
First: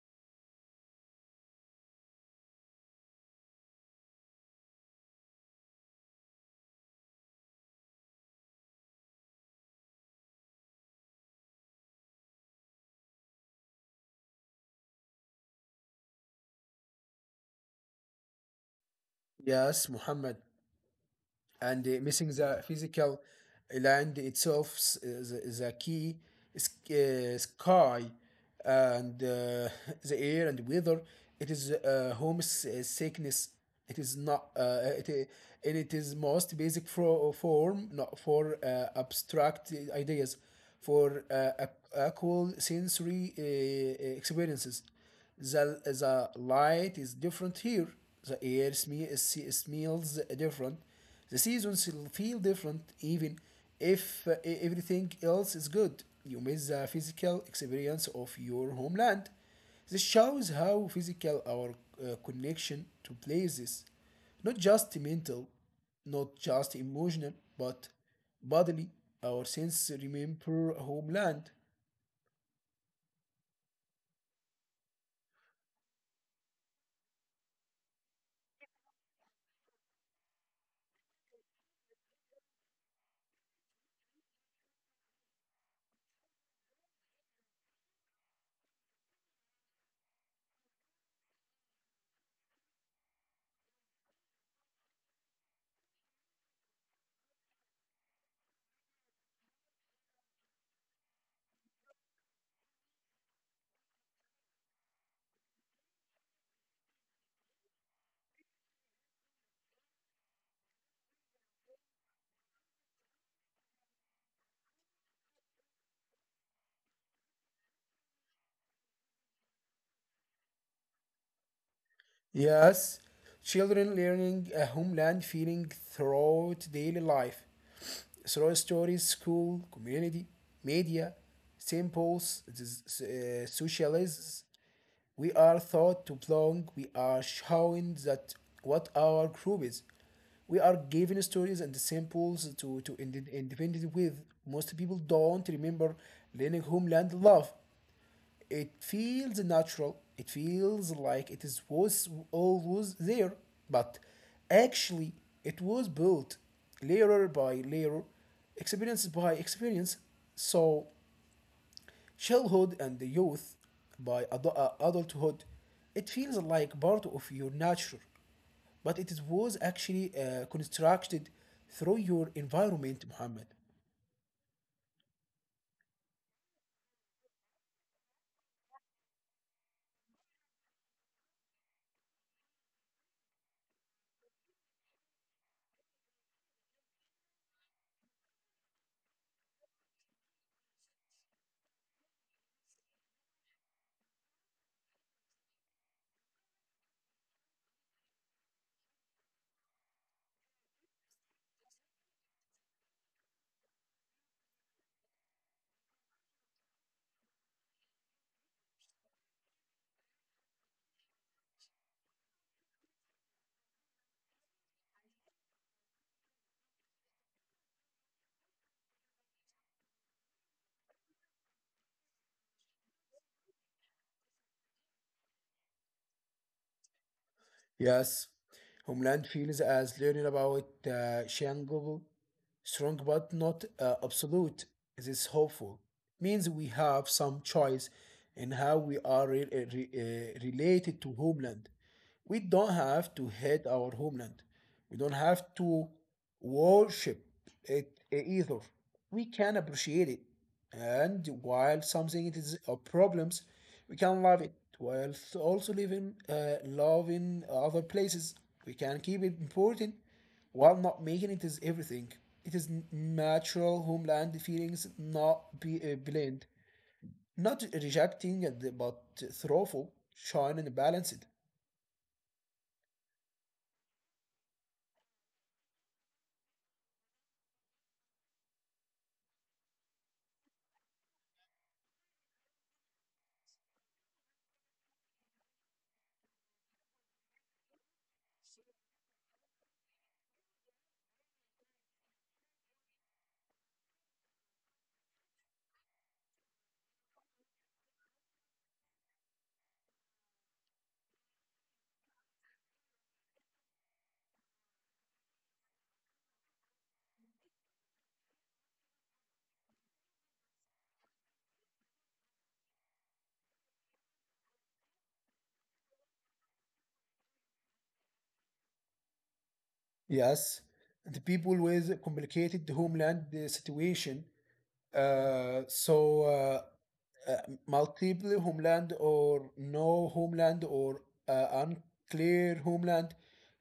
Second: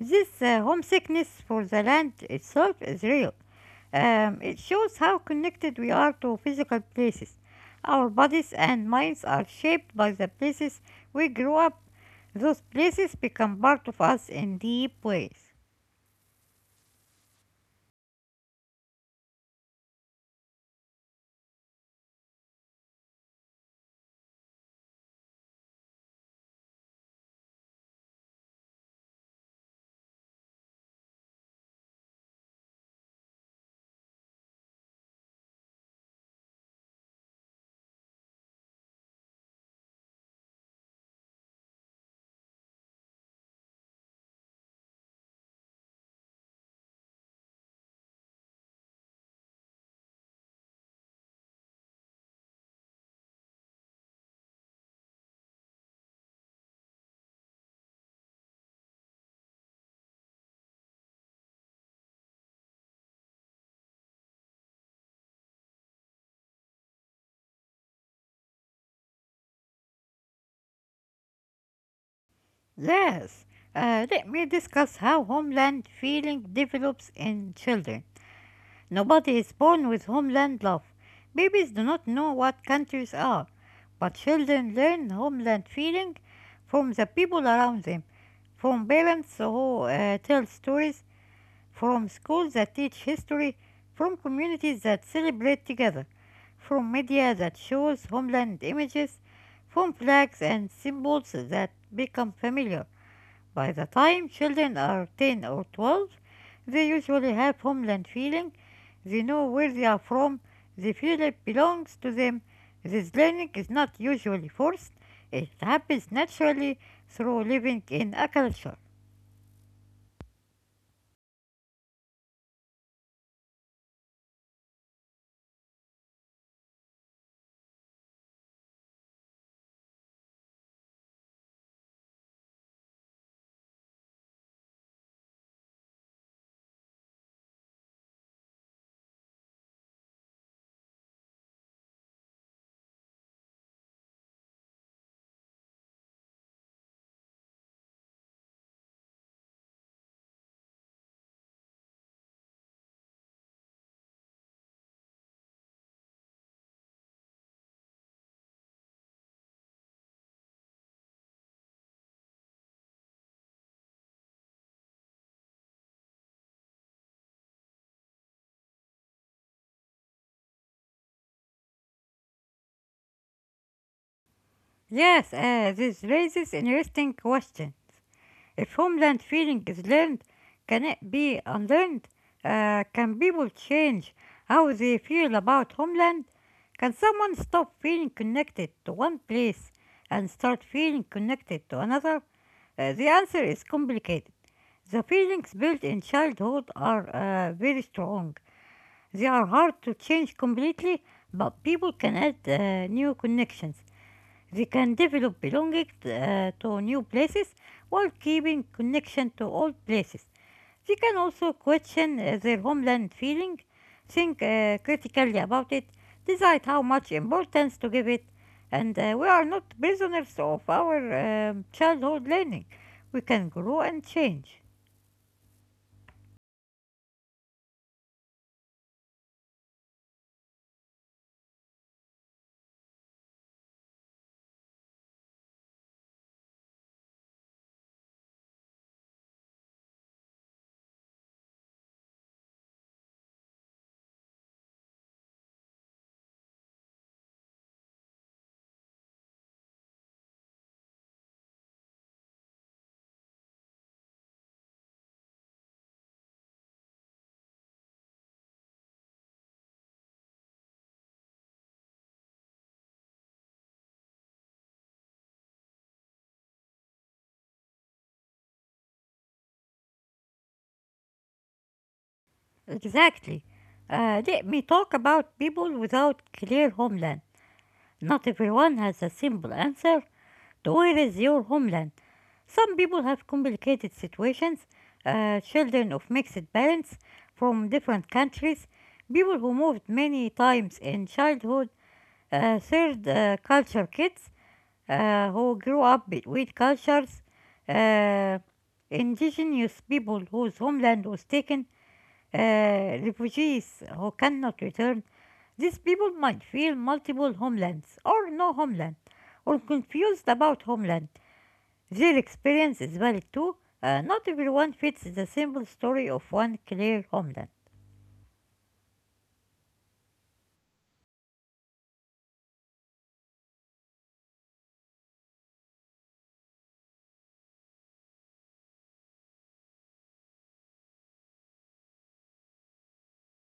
Speaker 2: This homesickness for the land itself is real. It shows how connected we are to physical places. Our bodies and minds are shaped by the places we grew up. Those places become part of us in deep ways.
Speaker 1: Yes, Muhammad. And missing the physical land itself, the key, sky and the air and weather. It is homesickness. It is not, it, I- and it is most basic form, not for abstract ideas, for actual sensory experiences. The light is different here. The air smells different. The seasons feel different even if everything else is good. You miss the physical experience of your homeland. This shows how physical our connection to places, not just mental, not just emotional, but bodily, our sense remember homeland.
Speaker 2: Yes, let me discuss how homeland feeling develops in children. Nobody is born with homeland love. Babies do not know what countries are, but children learn homeland feeling from the people around them, from parents who tell stories, from schools that teach history, from communities that celebrate together, from media that shows homeland images, from flags and symbols that become familiar. By the time children are 10 or 12, they usually have homeland feeling. They know where they are from. They feel it belongs to them. This learning is not usually forced. It happens naturally through living in a culture.
Speaker 1: Yes, children learning a homeland feeling throughout daily life, through stories, school, community, media, samples, socialists. We are thought to belong. We are showing that what our group is. We are giving stories and samples to independent with. Most people don't remember learning homeland love. It feels natural. It feels like it is was always there, but actually it was built layer by layer, experience by experience. So childhood and the youth by adulthood, it feels like part of your nature but it is- was actually constructed through your environment, Muhammad.
Speaker 2: Yes, this raises interesting questions. If homeland feeling is learned, can it be unlearned? Can people change how they feel about homeland? Can someone stop feeling connected to one place and start feeling connected to another? The answer is complicated. The feelings built in childhood are very strong. They are hard to change completely, but people can add new connections. They can develop belonging to new places while keeping connection to old places. They can also question their homeland feeling, think critically about it, decide how much importance to give it, and we are not prisoners of our childhood learning. We can grow and change.
Speaker 1: Yes, homeland feels as learning about Shangul, strong but not absolute. This hopeful means we have some choice in how we are related to homeland. We don't have to hate our homeland. We don't have to worship it, either. We can appreciate it, and while something it is a problems, we can love it. While also living love in other places, we can keep it important while not making it is everything. It is natural homeland feelings not be blend, not rejecting but thoughtful, shine and balanced.
Speaker 2: Exactly. Let me talk about people without clear homeland. Not everyone has a simple answer to where is your homeland. Some people have complicated situations, children of mixed parents from different countries, people who moved many times in childhood, third culture kids who grew up between cultures, uh, indigenous people whose homeland was taken, refugees who cannot return. These people might feel multiple homelands or no homeland or confused about homeland. Their experience is valid too. Not everyone fits the simple story of one clear homeland.
Speaker 1: Yes, the people with complicated homeland situation, uh, so uh, uh, multiple homeland or no homeland or unclear homeland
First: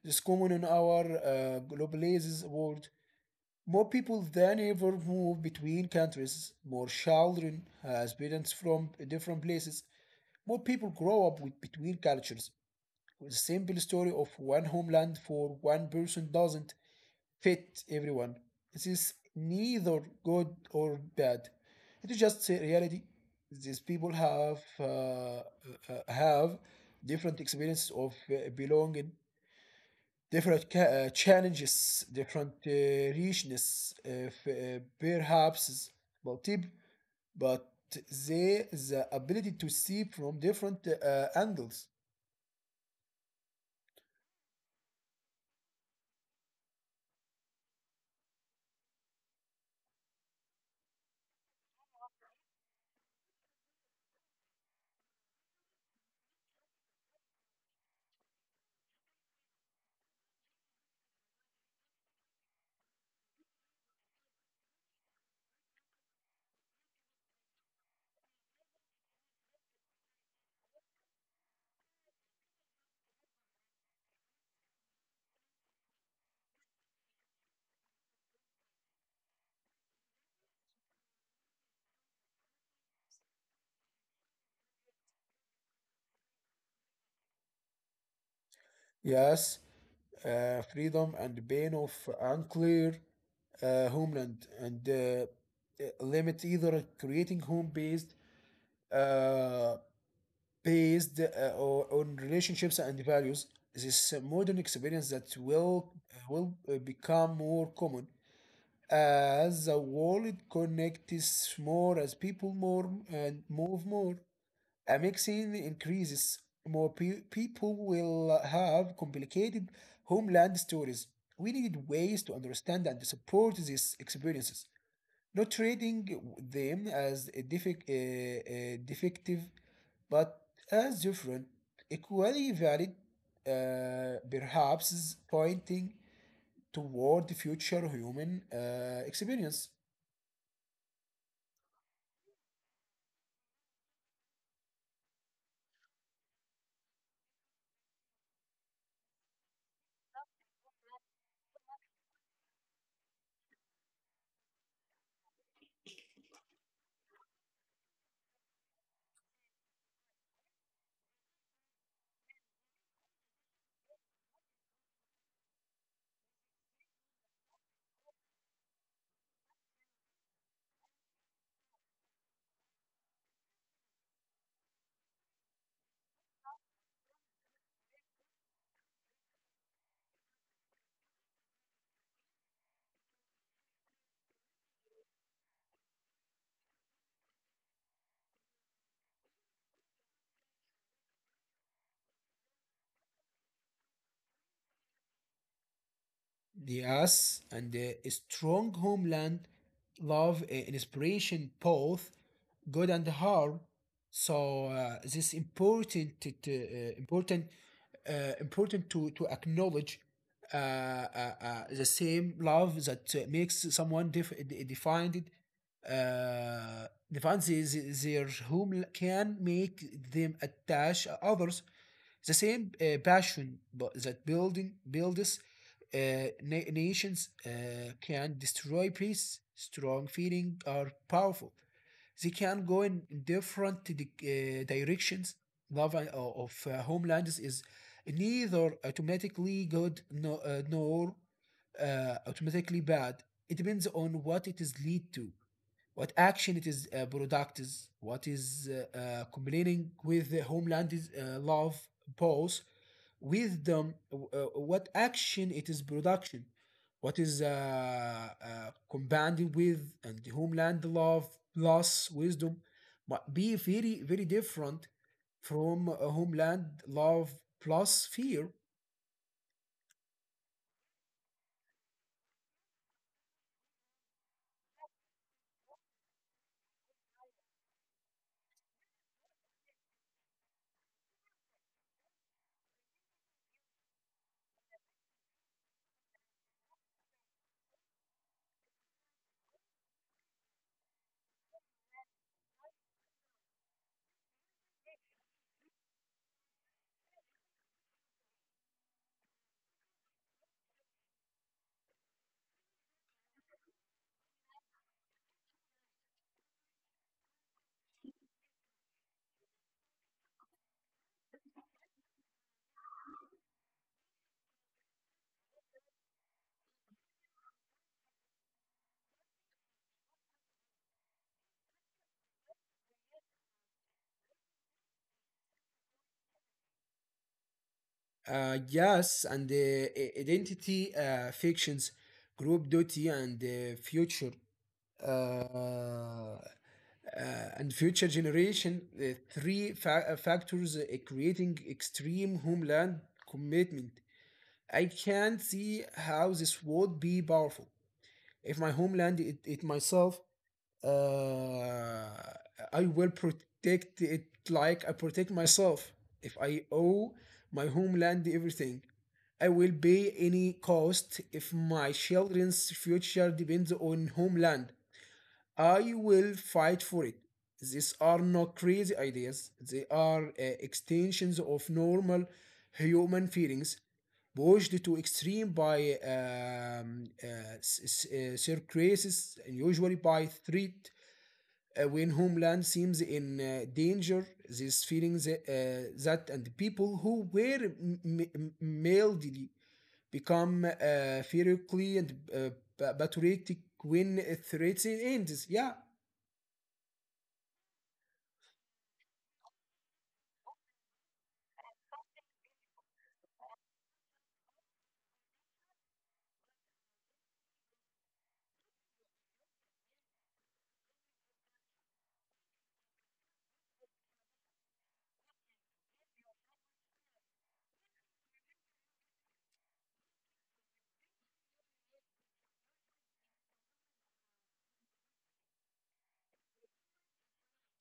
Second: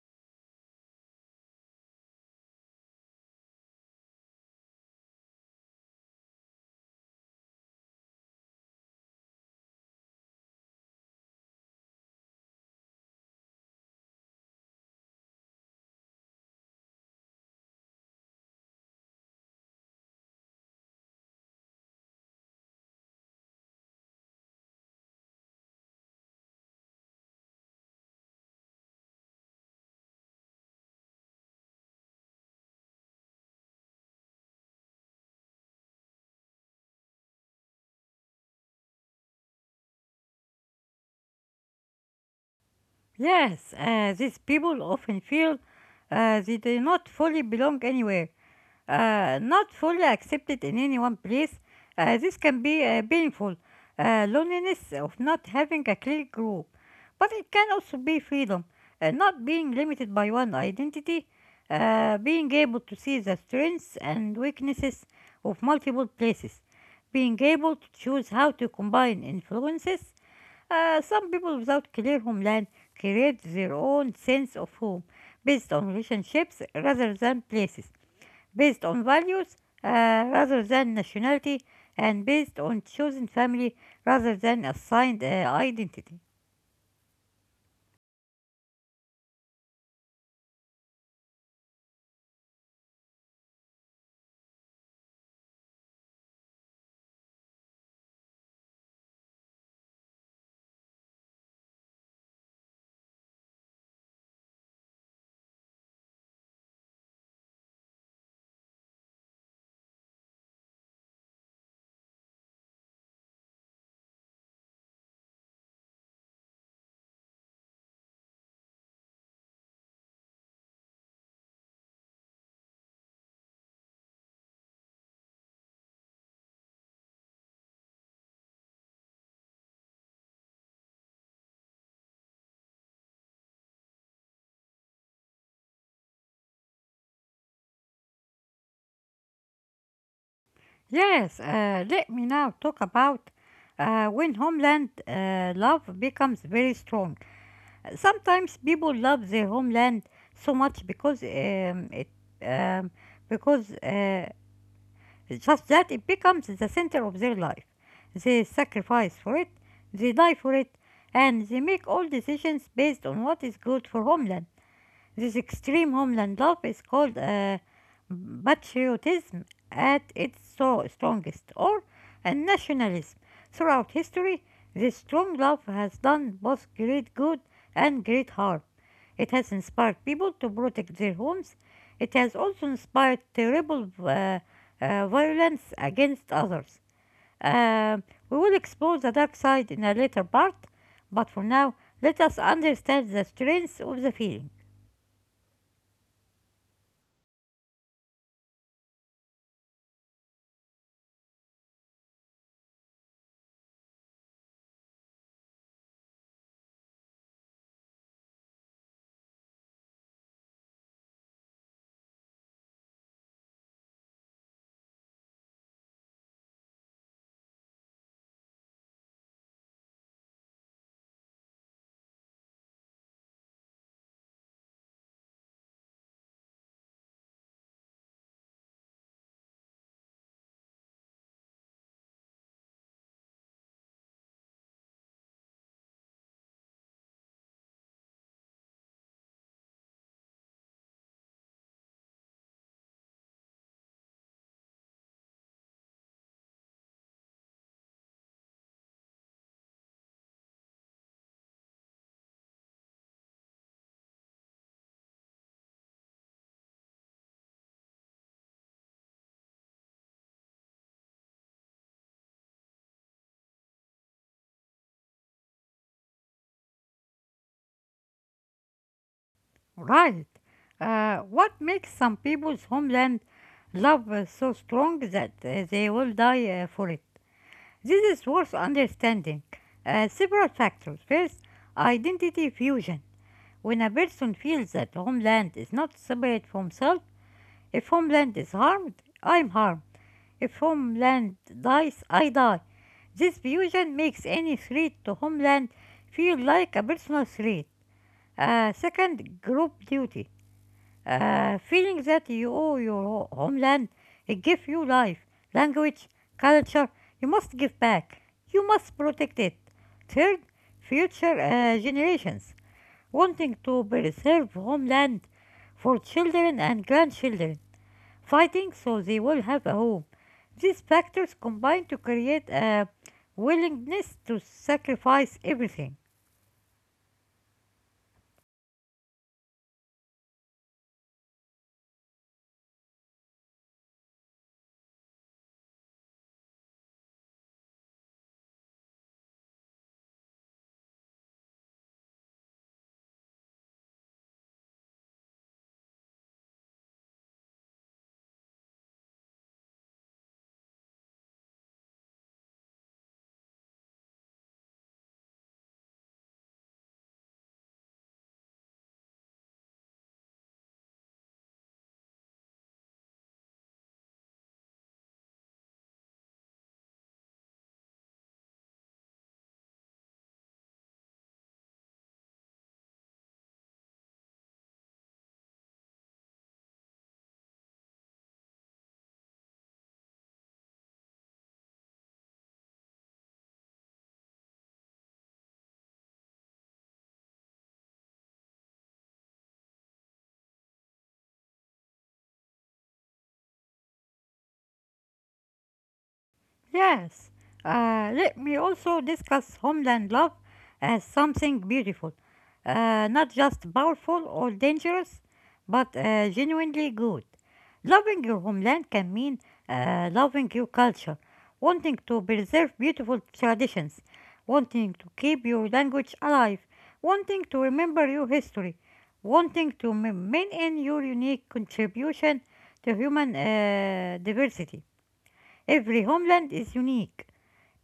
Speaker 1: is common in our globalized world. More people than ever move between countries. More children has parents from different places. More people grow up with between cultures. The simple story of one homeland for one person doesn't fit everyone. This is neither good or bad. It is just a reality. These people have different experiences of belonging, different challenges, different richness, perhaps multiple, but they the ability to see from different angles.
Speaker 2: Yes, these people often feel they do not fully belong anywhere, not fully accepted in any one place. This can be painful, loneliness of not having a clear group, but it can also be freedom, not being limited by one identity, being able to see the strengths and weaknesses of multiple places, being able to choose how to combine influences. Uh, some people without clear homeland create their own sense of home based on relationships rather than places, based on values uh, rather than nationality, and based on chosen family rather than assigned identity.
Speaker 1: Yes, freedom and pain of unclear homeland and limit either creating home uh, based on relationships and values. This modern experience that will become more common as the world connects more, as people more and move more, a mixing increases. More people will have complicated homeland stories. We need ways to understand and support these experiences, not treating them as a defective, but as different, equally valid, perhaps pointing toward the future human experience.
Speaker 2: Yes, let me now talk about when homeland love becomes very strong. Sometimes people love their homeland so much because it um, because it's just that it becomes the center of their life. They sacrifice for it, they die for it, and they make all decisions based on what is good for homeland. This extreme homeland love is called patriotism at its so strongest, or a nationalism. Throughout history, this strong love has done both great good and great harm. It has inspired people to protect their homes. It has also inspired terrible violence against others. Um, we will explore the dark side in a later part, but for now, let us understand the strength of the feeling.
Speaker 1: Yes, and a strong homeland, love, inspiration, both good and hard. This important, uh, important to acknowledge, the same love that makes someone def- de- defined uh, defines their home, can make them attach others. The same passion bu- that building builds uh, nations can destroy peace. Strong feelings are powerful. They can go in different directions. Love of homelands is neither automatically good, nor automatically bad. It depends on what it is lead to, what action it is product, is what is complaining with the homeland is love pause wisdom, what action it is production, what is uh, compounding with and the homeland love loss wisdom might be very very different from a homeland love plus fear.
Speaker 2: Right. What makes some people's homeland love so strong that they will die for it? This is worth understanding. Several factors. First, identity fusion. When a person feels that homeland is not separate from self, if homeland is harmed, I'm harmed. If homeland dies, I die. This fusion makes any threat to homeland feel like a personal threat. Second, group duty. Feeling that you owe your homeland: it gives you life, language, culture. You must give back. You must protect it. Third, future generations, wanting to preserve homeland for children and grandchildren, fighting so they will have a home. These factors combine to create a willingness to sacrifice everything.
Speaker 1: Yes, and identity fictions, group duty, and future, uh, uh, and future generation. The three factors creating extreme homeland commitment. I can see how this would be powerful if my homeland it myself, uh, I will protect it like I protect myself. If I owe my homeland everything, I will pay any cost if my children's future depends on homeland. I will fight for it. These are not crazy ideas, they are extensions of normal human feelings, pushed to extreme by circumstances, and usually by threat. When homeland seems in danger, these feelings that and people who were mildly become ferociously and patriotic when a threat ends. Yeah,
Speaker 2: Yes, let me also discuss homeland love as something beautiful, not just powerful or dangerous, but genuinely good. Loving your homeland can mean loving your culture, wanting to preserve beautiful traditions, wanting to keep your language alive, wanting to remember your history, wanting to maintain your unique contribution to human diversity. Every homeland is unique.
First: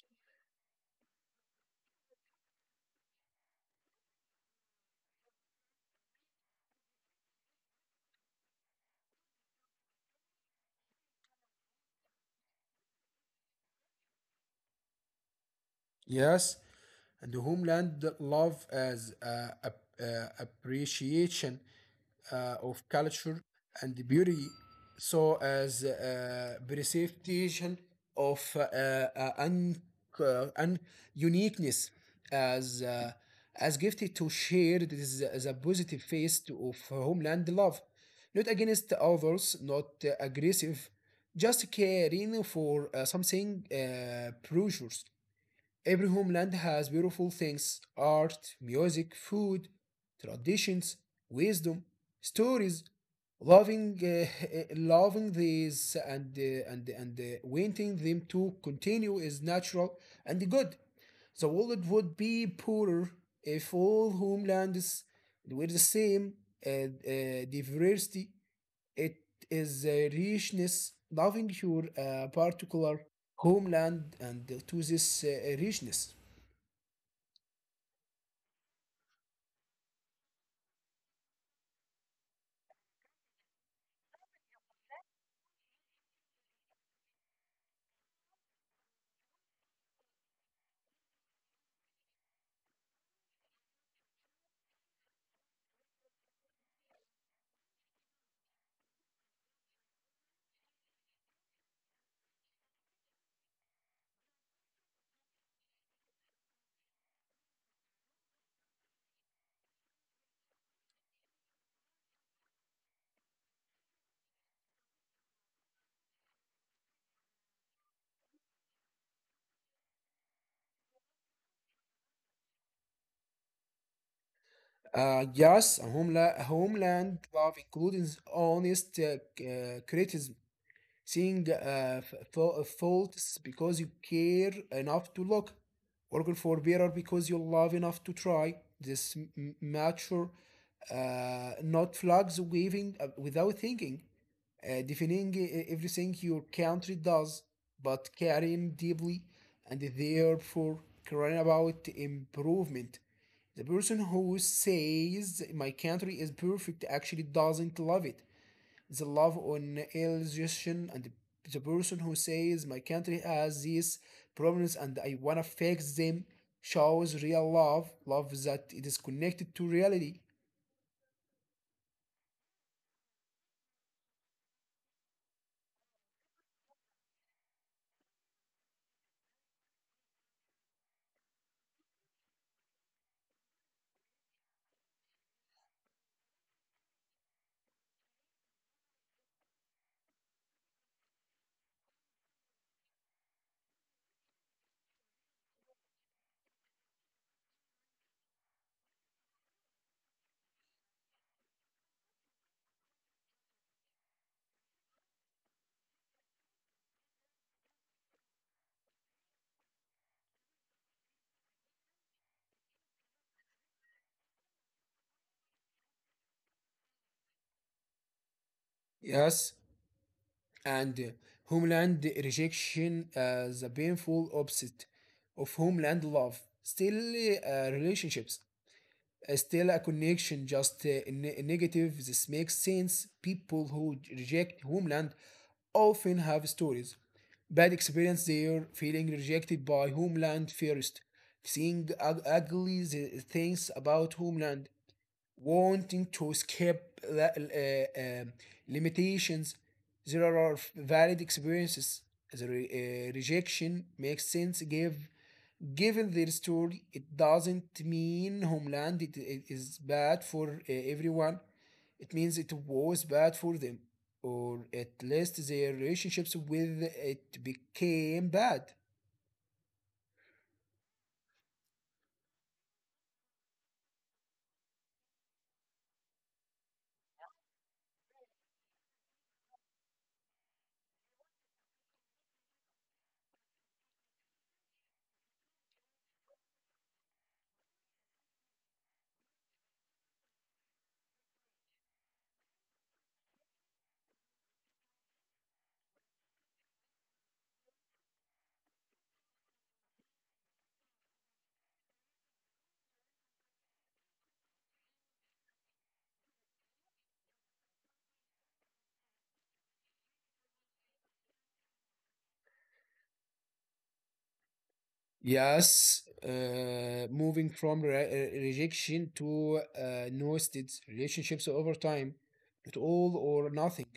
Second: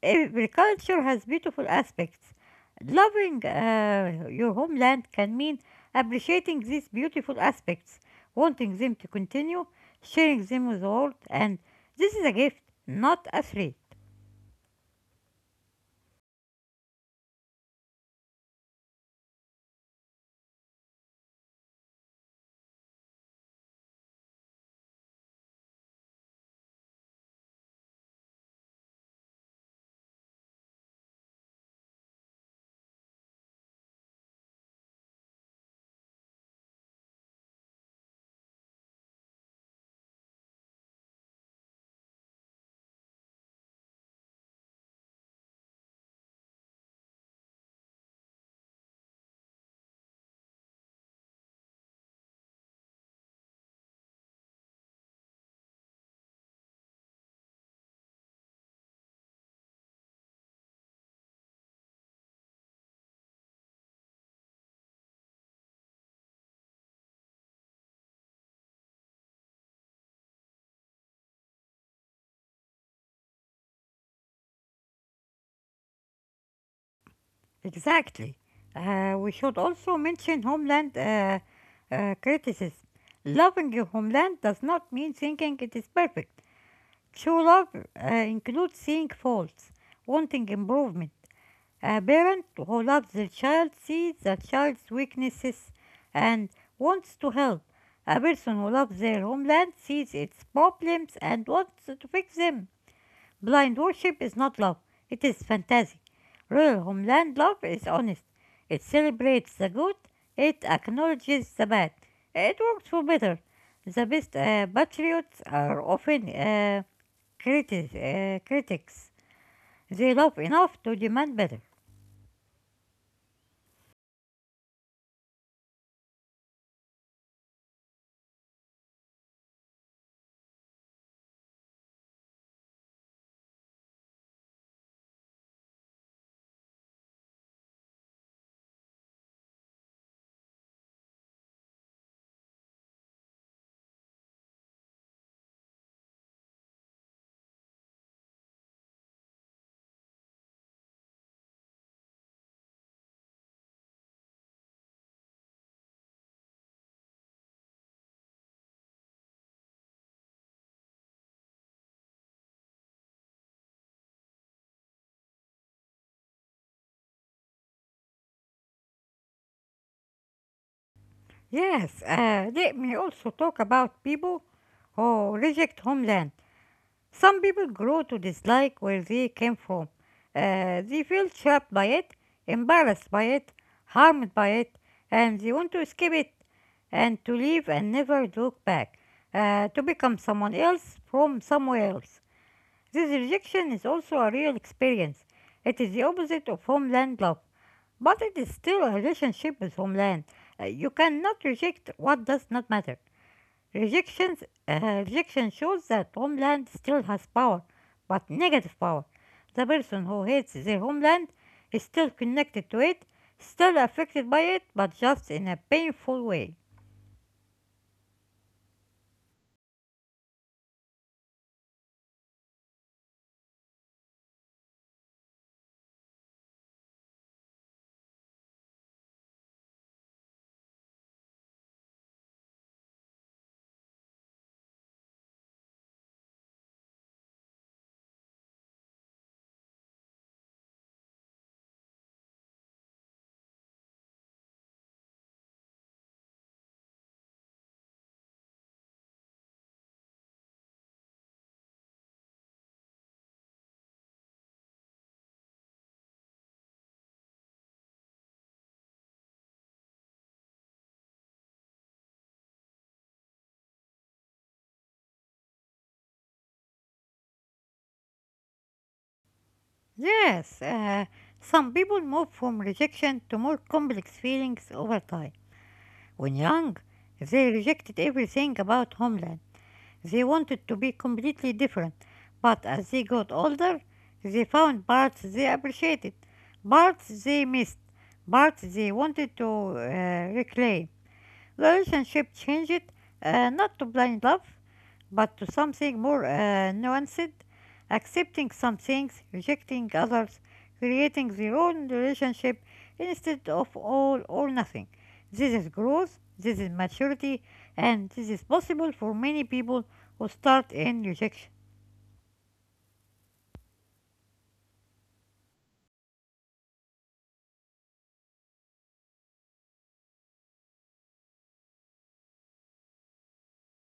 Speaker 2: Every culture has beautiful aspects. Loving your homeland can mean appreciating these beautiful aspects, wanting them to continue, sharing them with the world, and this is a gift, not a threat.
Speaker 1: yes, and the homeland love as appreciation of culture and beauty, so as preservation of uh, un- uniqueness, as uh, as gifted to share this as a positive face of homeland love, not against others, not aggressive, just caring for something precious. Every homeland has beautiful things, art, music, food, traditions, wisdom, stories. Loving these and, and wanting them to continue is natural and good. The world would be poorer if all homelands were the same. Diversity it is a richness, loving your particular homeland and to this richness.
Speaker 2: Exactly. We should also mention homeland criticism. Loving your homeland does not mean thinking it is perfect. True love includes seeing faults, wanting improvement. A parent who loves their child sees the child's weaknesses and wants to help. A person who loves their homeland sees its problems and wants to fix them. Blind worship is not love, it is fantasy. Real homeland love is honest. It celebrates the good, it acknowledges the bad. It works for better. The best patriots are often critics. They love enough to demand better.
Speaker 1: Yes, a homeland love includes honest criticism, seeing faults because you care enough to look, working for better because you love enough to try. This mature, not flags waving without thinking, defining everything your country does, but caring deeply and therefore caring about improvement. The person who says my country is perfect actually doesn't love it. The love on illustration. And the person who says my country has these problems and I wanna fix them shows real love, love that it is connected to reality.
Speaker 2: Yes, let me also talk about people who reject homeland. Some people grow to dislike where they came from. They feel trapped by it, embarrassed by it, harmed by it, and they want to escape it and to leave and never look back, to become someone else from somewhere else. This rejection is also a real experience. It is the opposite of homeland love, but it is still a relationship with homeland. You cannot reject what does not matter. Rejections, rejection shows that homeland still has power, but negative power. The person who hates their homeland is still connected to it, still affected by it, but just in a painful way.
Speaker 1: Yes, and homeland rejection as a painful opposite of homeland love. Still, relationships, still a connection, just negative. This makes sense. People who reject homeland often have stories, bad experience there, feeling rejected by homeland first, seeing ugly things about homeland, wanting to escape la- uh, um, limitations. There are valid experiences. The rejection makes sense. Given their story, it doesn't mean Homeland it is bad for everyone. It means it was bad for them, or at least their relationships with it became bad.
Speaker 2: Yes, some people move from rejection to more complex feelings over time. When young, they rejected everything about homeland. They wanted to be completely different, but as they got older, they found parts they appreciated, parts they missed, parts they wanted to reclaim. The relationship changed, not to blind love, but to something more nuanced, accepting some things, rejecting others, creating their own relationship instead of all or nothing. This is growth, this is maturity, and this is possible for many people who start in rejection.
Speaker 1: Yes, moving from rejection to no relationships over time, it all or nothing.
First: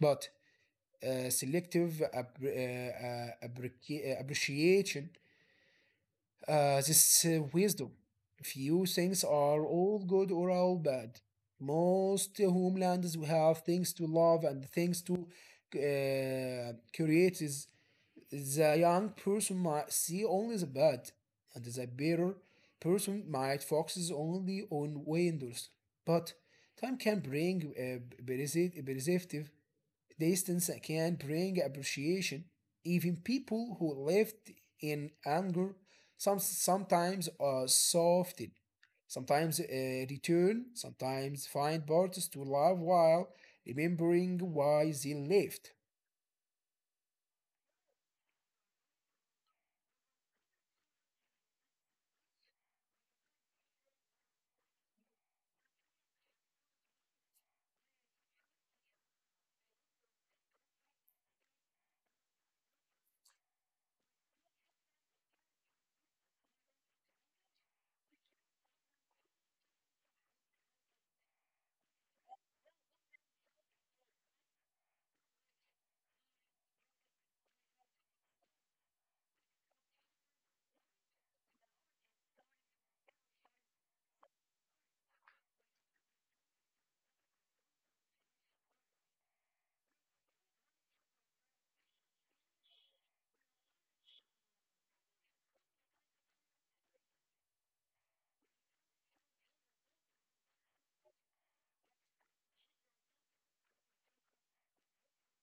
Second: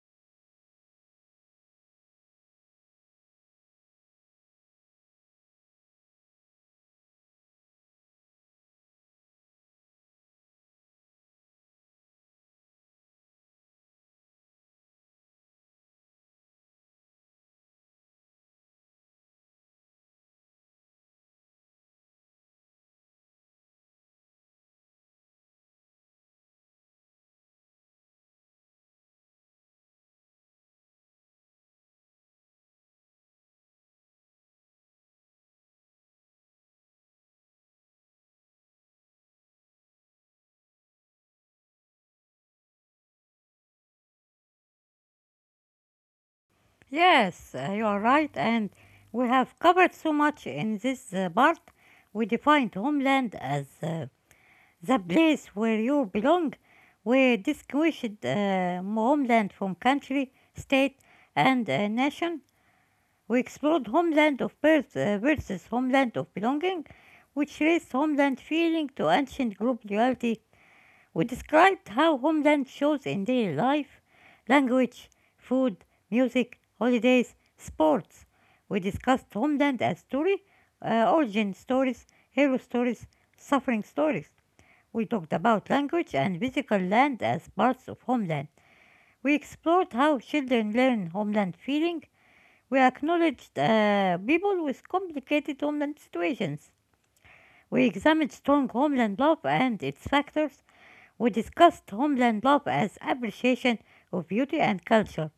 Speaker 1: But selective appreciation, this wisdom. Few things are all good or all bad. Most homelands have things to love and things to create. The young person might see only the bad, and the bitter person might focus only on windows. But time can bring a perceptive distance, can bring appreciation. Even people who lived in anger sometimes are softened, sometimes return, sometimes find parts to love while remembering why they lived.
Speaker 2: Yes, you are right, and we have covered so much in this part. We defined homeland as the place where you belong. We distinguished homeland from country, state, and nation. We explored homeland of birth versus homeland of belonging, which raised homeland feeling to ancient group reality. We described how homeland shows in daily life, language, food, music, holidays, sports. We discussed homeland as story, origin stories, hero stories, suffering stories. We talked about language and physical land as parts of homeland. We explored how children learn homeland feeling. We acknowledged people with complicated homeland situations. We examined strong homeland love and its factors. We discussed homeland love as appreciation of beauty and culture.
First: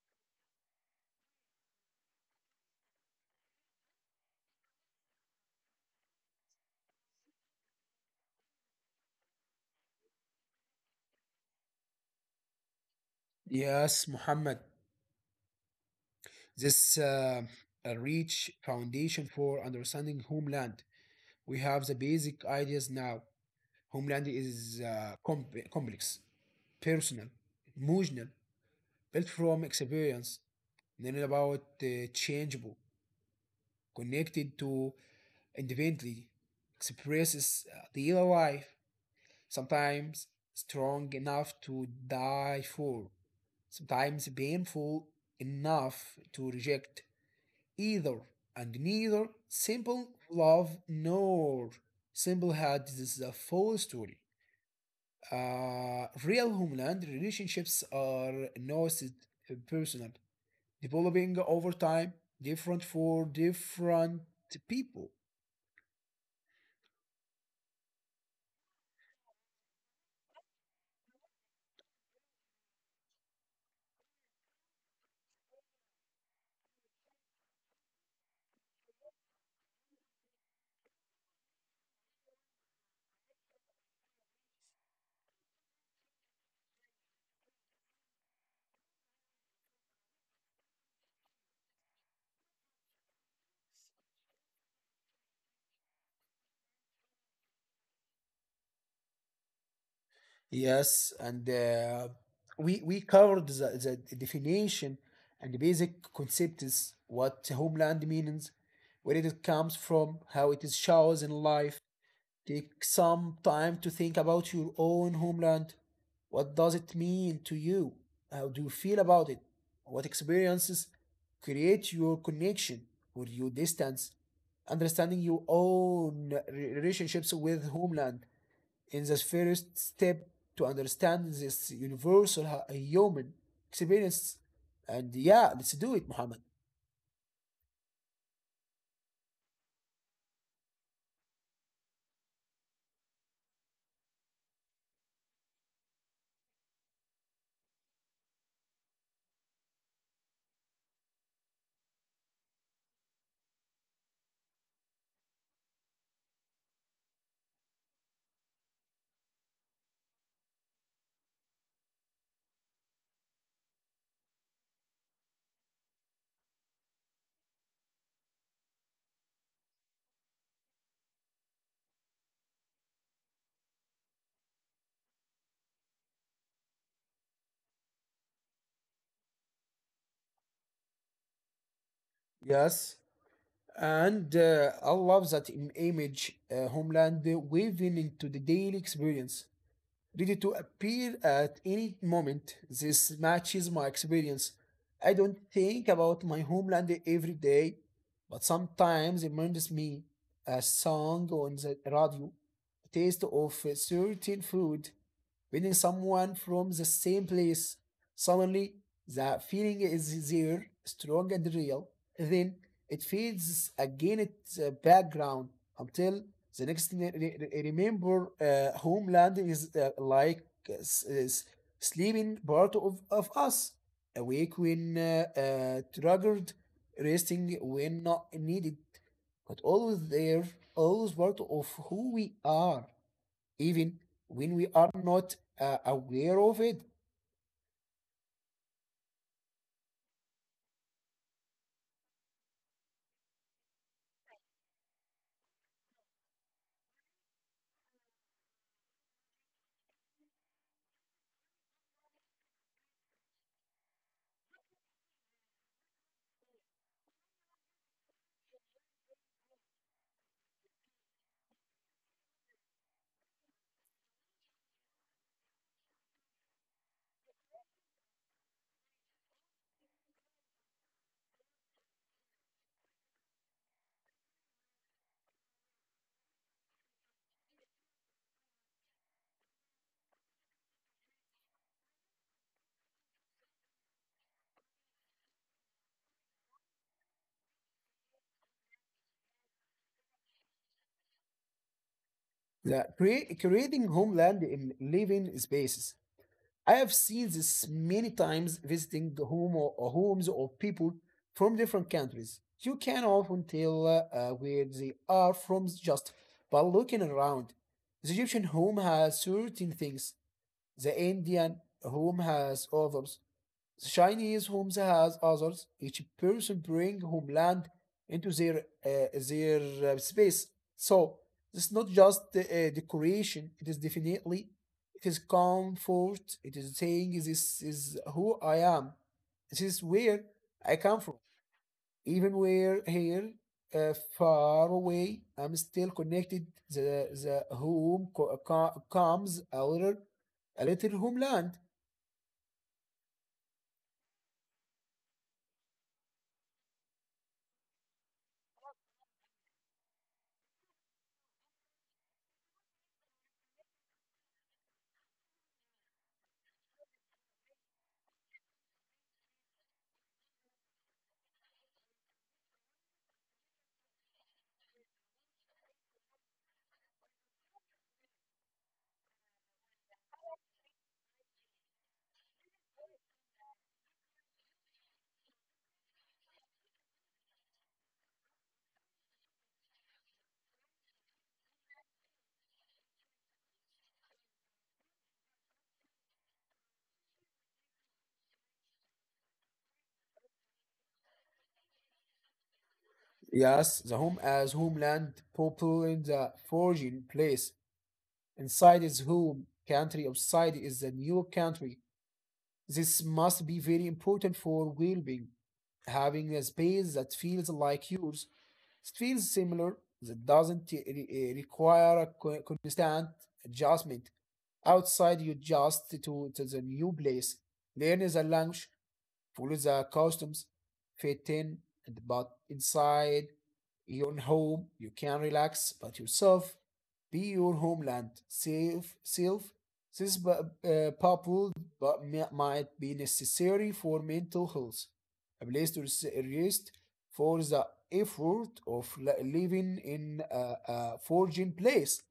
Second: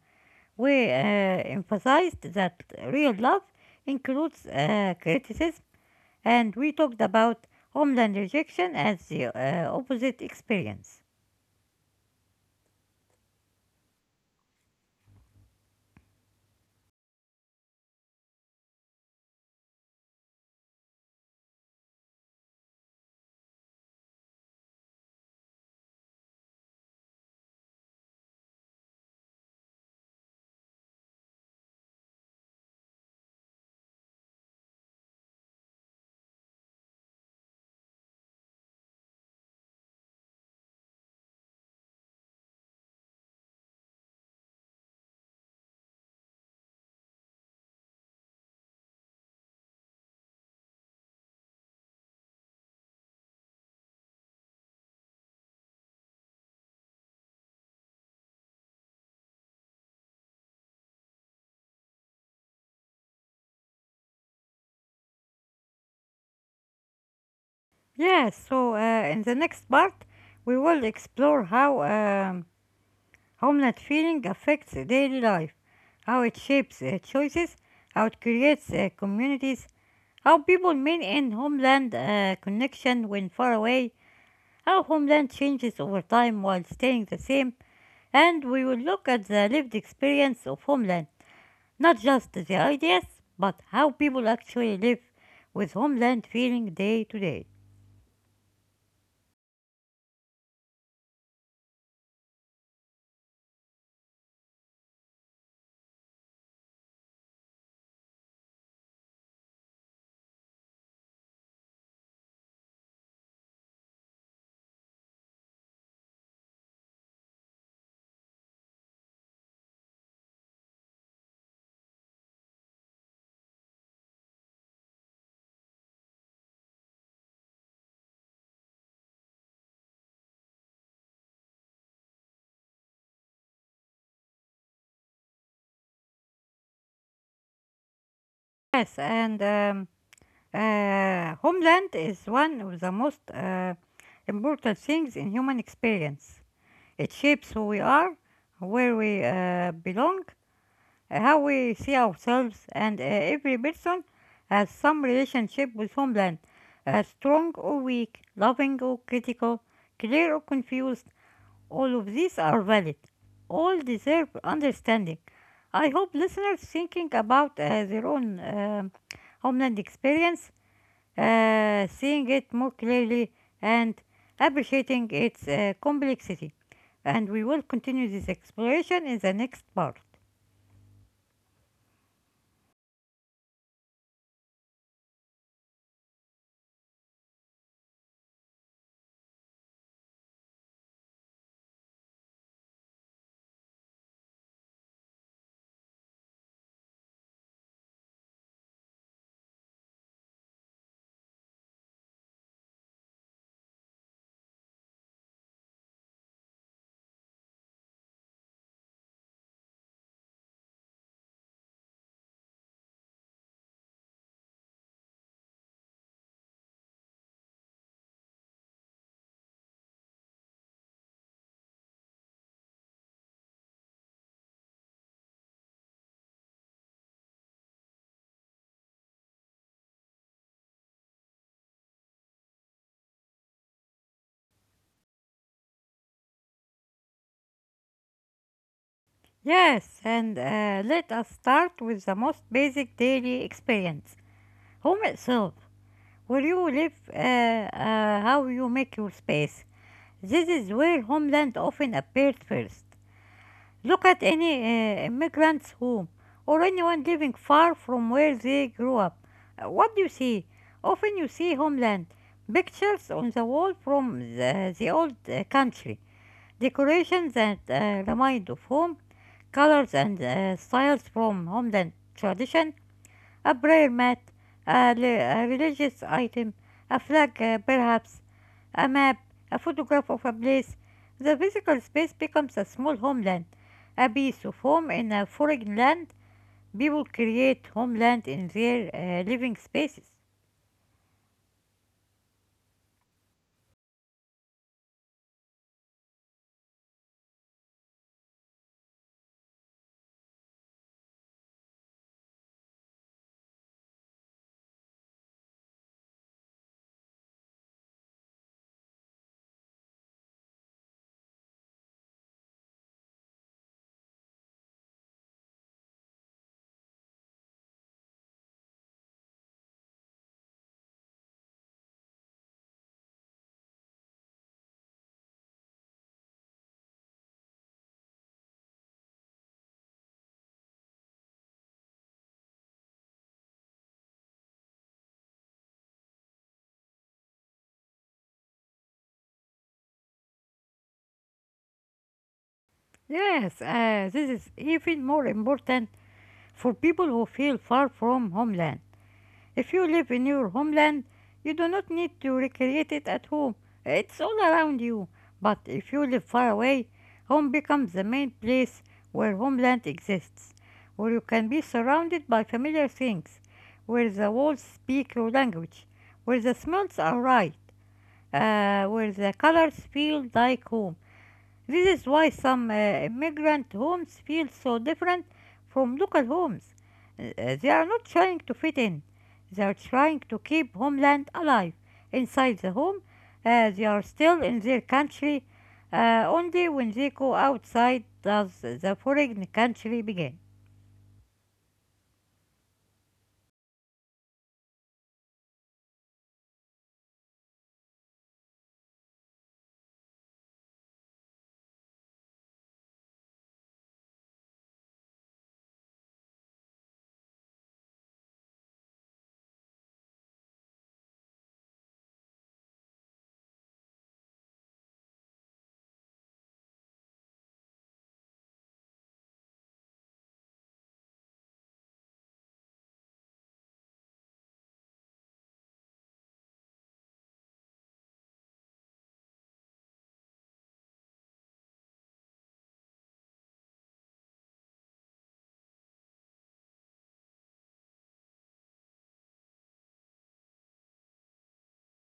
Speaker 2: We emphasized that real love includes criticism, and we talked about homeland rejection as the opposite experience.
Speaker 1: Yes, Muhammad. This a rich foundation for understanding homeland. We have the basic ideas now. Homeland is complex, personal, emotional, built from experience, then about changeable, connected to individually, expresses daily life, sometimes strong enough to die for, sometimes painful enough to reject, either and neither simple love nor simple hate. This is a full story. Real homeland relationships are nuanced, personal, developing over time, different for different people.
Speaker 2: Yes, so in the next part, we will explore how homeland feeling affects daily life, how it shapes choices, how it creates communities, how people mean in homeland connection when far away, how homeland changes over time while staying the same, and we will look at the lived experience of homeland, not just the ideas, but how people actually live with homeland feeling day to day.
Speaker 1: Yes, and we covered the definition and the basic concepts: what homeland means, where it comes from, how it is shows in life. Take some time to think about your own homeland. What does it mean to you? How do you feel about it? What experiences create your connection or your distance? Understanding your own relationships with homeland is the first step to understand this universal human experience. And yeah, let's do it, Muhammad.
Speaker 2: Yes, and homeland is one of the most important things in human experience. It shapes who we are, where we belong, how we see ourselves, and every person has some relationship with homeland, strong or weak, loving or critical, clear or confused. All of these are valid. All deserve understanding. I hope listeners thinking about their own homeland experience, seeing it more clearly, and appreciating its complexity. And we will continue this exploration in the next part.
Speaker 1: Yes. And I love that image, homeland waving into the daily experience, ready to appear at any moment. This matches my experience. I don't think about my homeland every day, but sometimes it reminds me: a song on the radio, taste of a certain food, when someone from the same place, suddenly the feeling is there, strong and real. Then it fades again, its background, until the next remember. Uh, homeland is like is sleeping part of us, awake when triggered, resting when not needed, but always there, always part of who we are, even when we are not aware of it.
Speaker 2: Yes, and let us start with the most basic daily experience, home itself, where you live, how you make your space. This is where homeland often appears first. Look at any immigrant's home or anyone living far from where they grew up. What do you see? Often you see homeland, pictures on the wall from the old country. Decorations that remind of home, colors and styles from homeland tradition, a prayer mat, a religious item, a flag perhaps, a map, a photograph of a place. The physical space becomes a small homeland, a piece of home in a foreign land. People create homeland in their living spaces.
Speaker 1: The creating homeland in living spaces. I have seen this many times visiting the home or homes of people from different countries. You can often tell where they are from just by looking around. The Egyptian home has certain things. The Indian home has others. Chinese homes as others. Each person bring homeland into their space. So it's not just decoration. It is definitely, it is comfort. It is saying this is who I am. This is where I come from. Even where here, far away, I'm still connected. The home comes a little, a little homeland.
Speaker 2: Yes, this is even more important for people who feel far from homeland. If you live in your homeland, you do not need to recreate it at home. It's all around you. But if you live far away, home becomes the main place where homeland exists, where you can be surrounded by familiar things, where the walls speak your language, where the smells are right, where the colors feel like home. This is why some immigrant homes feel so different from local homes. They are not trying to fit in, they are trying to keep homeland alive. Inside the home, they are still in their country. Only when they go outside does the foreign country begin.
Speaker 1: Yes, the home as homeland, people in the foreign place. Inside is home country, outside is the new country. This must be very important for well-being. Having a space that feels like yours, that feels similar, that doesn't require a constant adjustment. Outside, you adjust to the new place, learn the language, follow the customs, fit in, and but inside your home, you can relax but yourself, be your homeland, safe, self. This bubble but might be necessary for mental health, a place to rest for the effort of living in a foreign place.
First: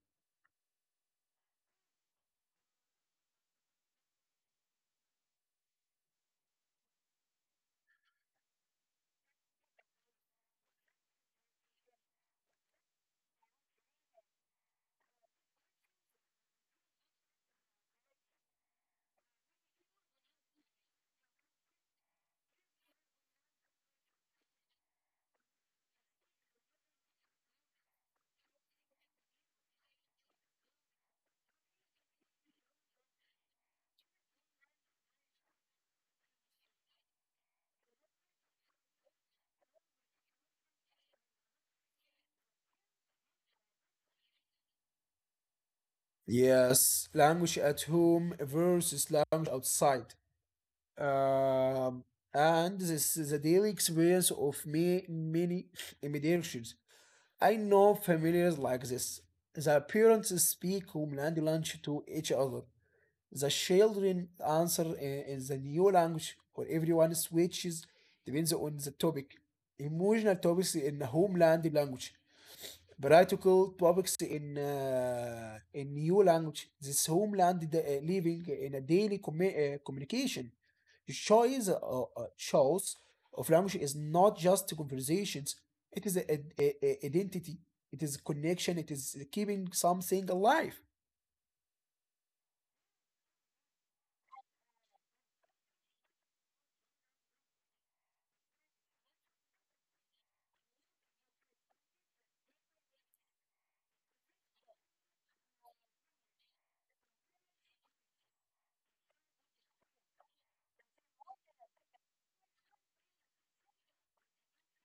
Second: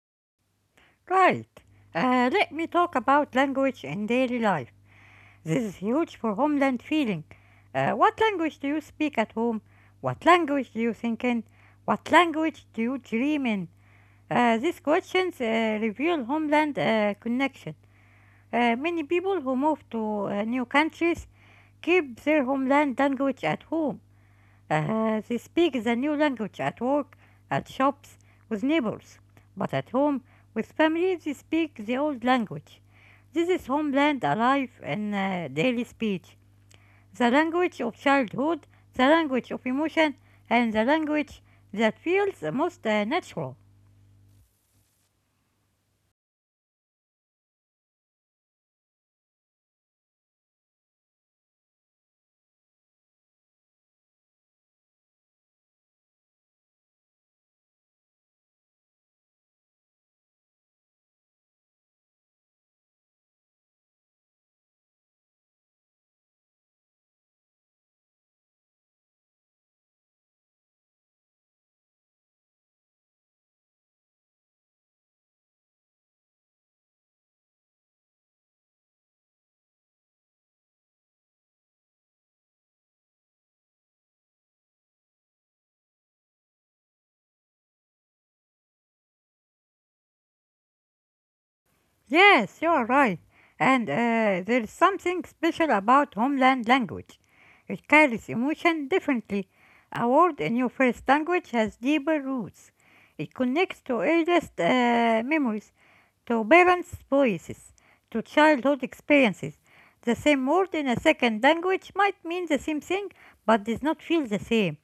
Speaker 2: Right, let me talk about language in daily life. This is huge for homeland feeling. What language do you speak at home? What language do you think in? What language do you dream in? These questions reveal homeland connection. Many people who move to new countries keep their homeland language at home. They speak the new language at work, at shops, with neighbors, but at home, with family, they speak the old language. This is homeland alive in daily speech, the language of childhood, the language of emotion, and the language that feels most natural.
Speaker 1: Yes, language at home versus language outside. Um, and this is the daily experience of me, many immigrants. I know families like this. The parents speak homeland language to each other. The children answer in the new language, or everyone switches depends on the topic. Emotional topics in the homeland language. Practical topics in new language. This homeland the, living in a daily communication. The choice of language is not just conversations. It is identity. It is connection. It is keeping something alive.
Speaker 2: Yes, you are right. And there is something special about homeland language. It carries emotion differently. A word in your first language has deeper roots. It connects to earliest memories, to parents' voices, to childhood experiences. The same word in a second language might mean the same thing but does not feel the same.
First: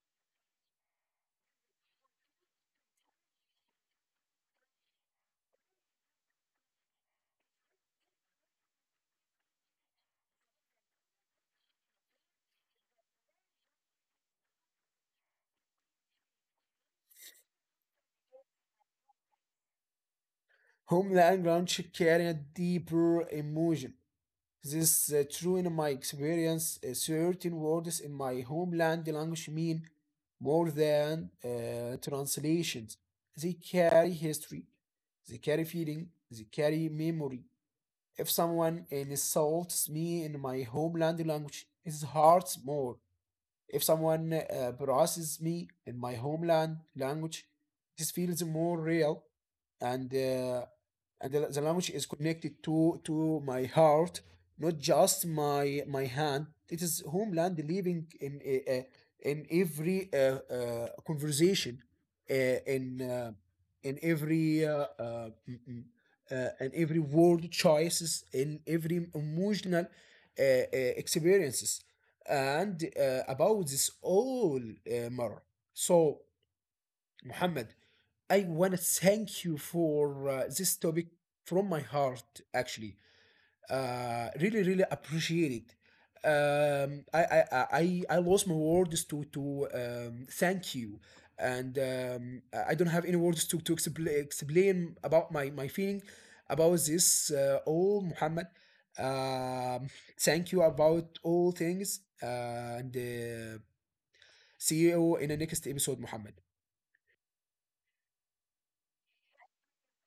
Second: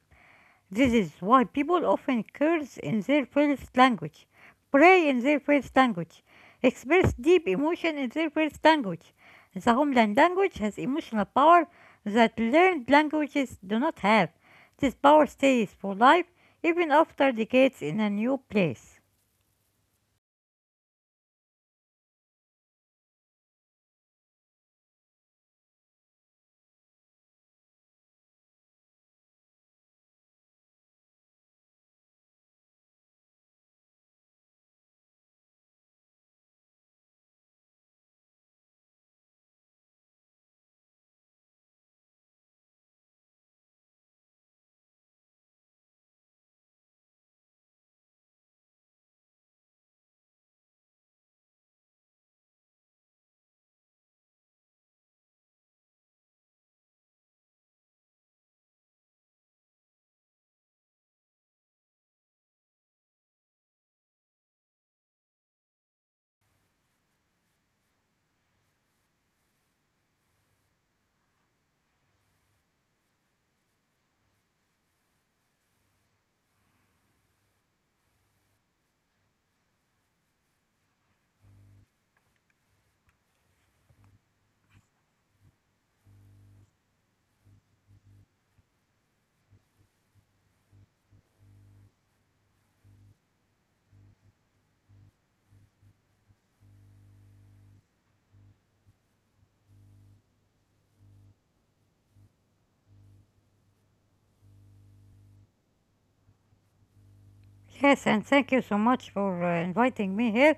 Speaker 2: This is why people often curse in their first language, pray in their first language, express deep emotion in their first language. The homeland language has emotional power that learned languages do not have. This power stays for life even after decades in a new place.
Speaker 1: Homeland language carrying a deeper emotion. This is true in my experience. Certain words in my homeland language mean more than translations. They carry history, they carry feeling, they carry memory. If someone insults me in my homeland language, it hurts more. If someone harasses me in my homeland language, this feels more real, and uh, and the language is connected to my heart, not just my hand. It is homeland living in every conversation, uh, in uh, in every in every word choices, in every emotional experiences, and about this all matter. So, Muhammad, I want to thank you for this topic from my heart, actually, really really appreciate it. I lost my words to thank you, and I don't have any words to explain about my feeling about this. All Muhammad, um, thank you about all things, and see you in the next episode, Muhammad.
Speaker 2: Yes, and thank you so much for inviting me here.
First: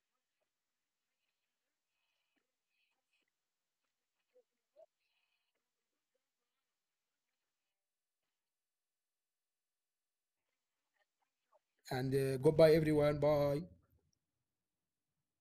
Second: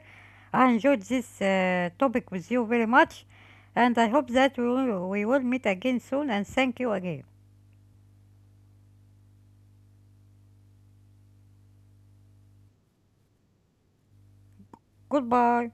Speaker 2: I enjoyed this topic with you very much, and I hope that we will meet again soon. And thank you again.
Speaker 1: And goodbye everyone. Bye.
Speaker 2: Goodbye.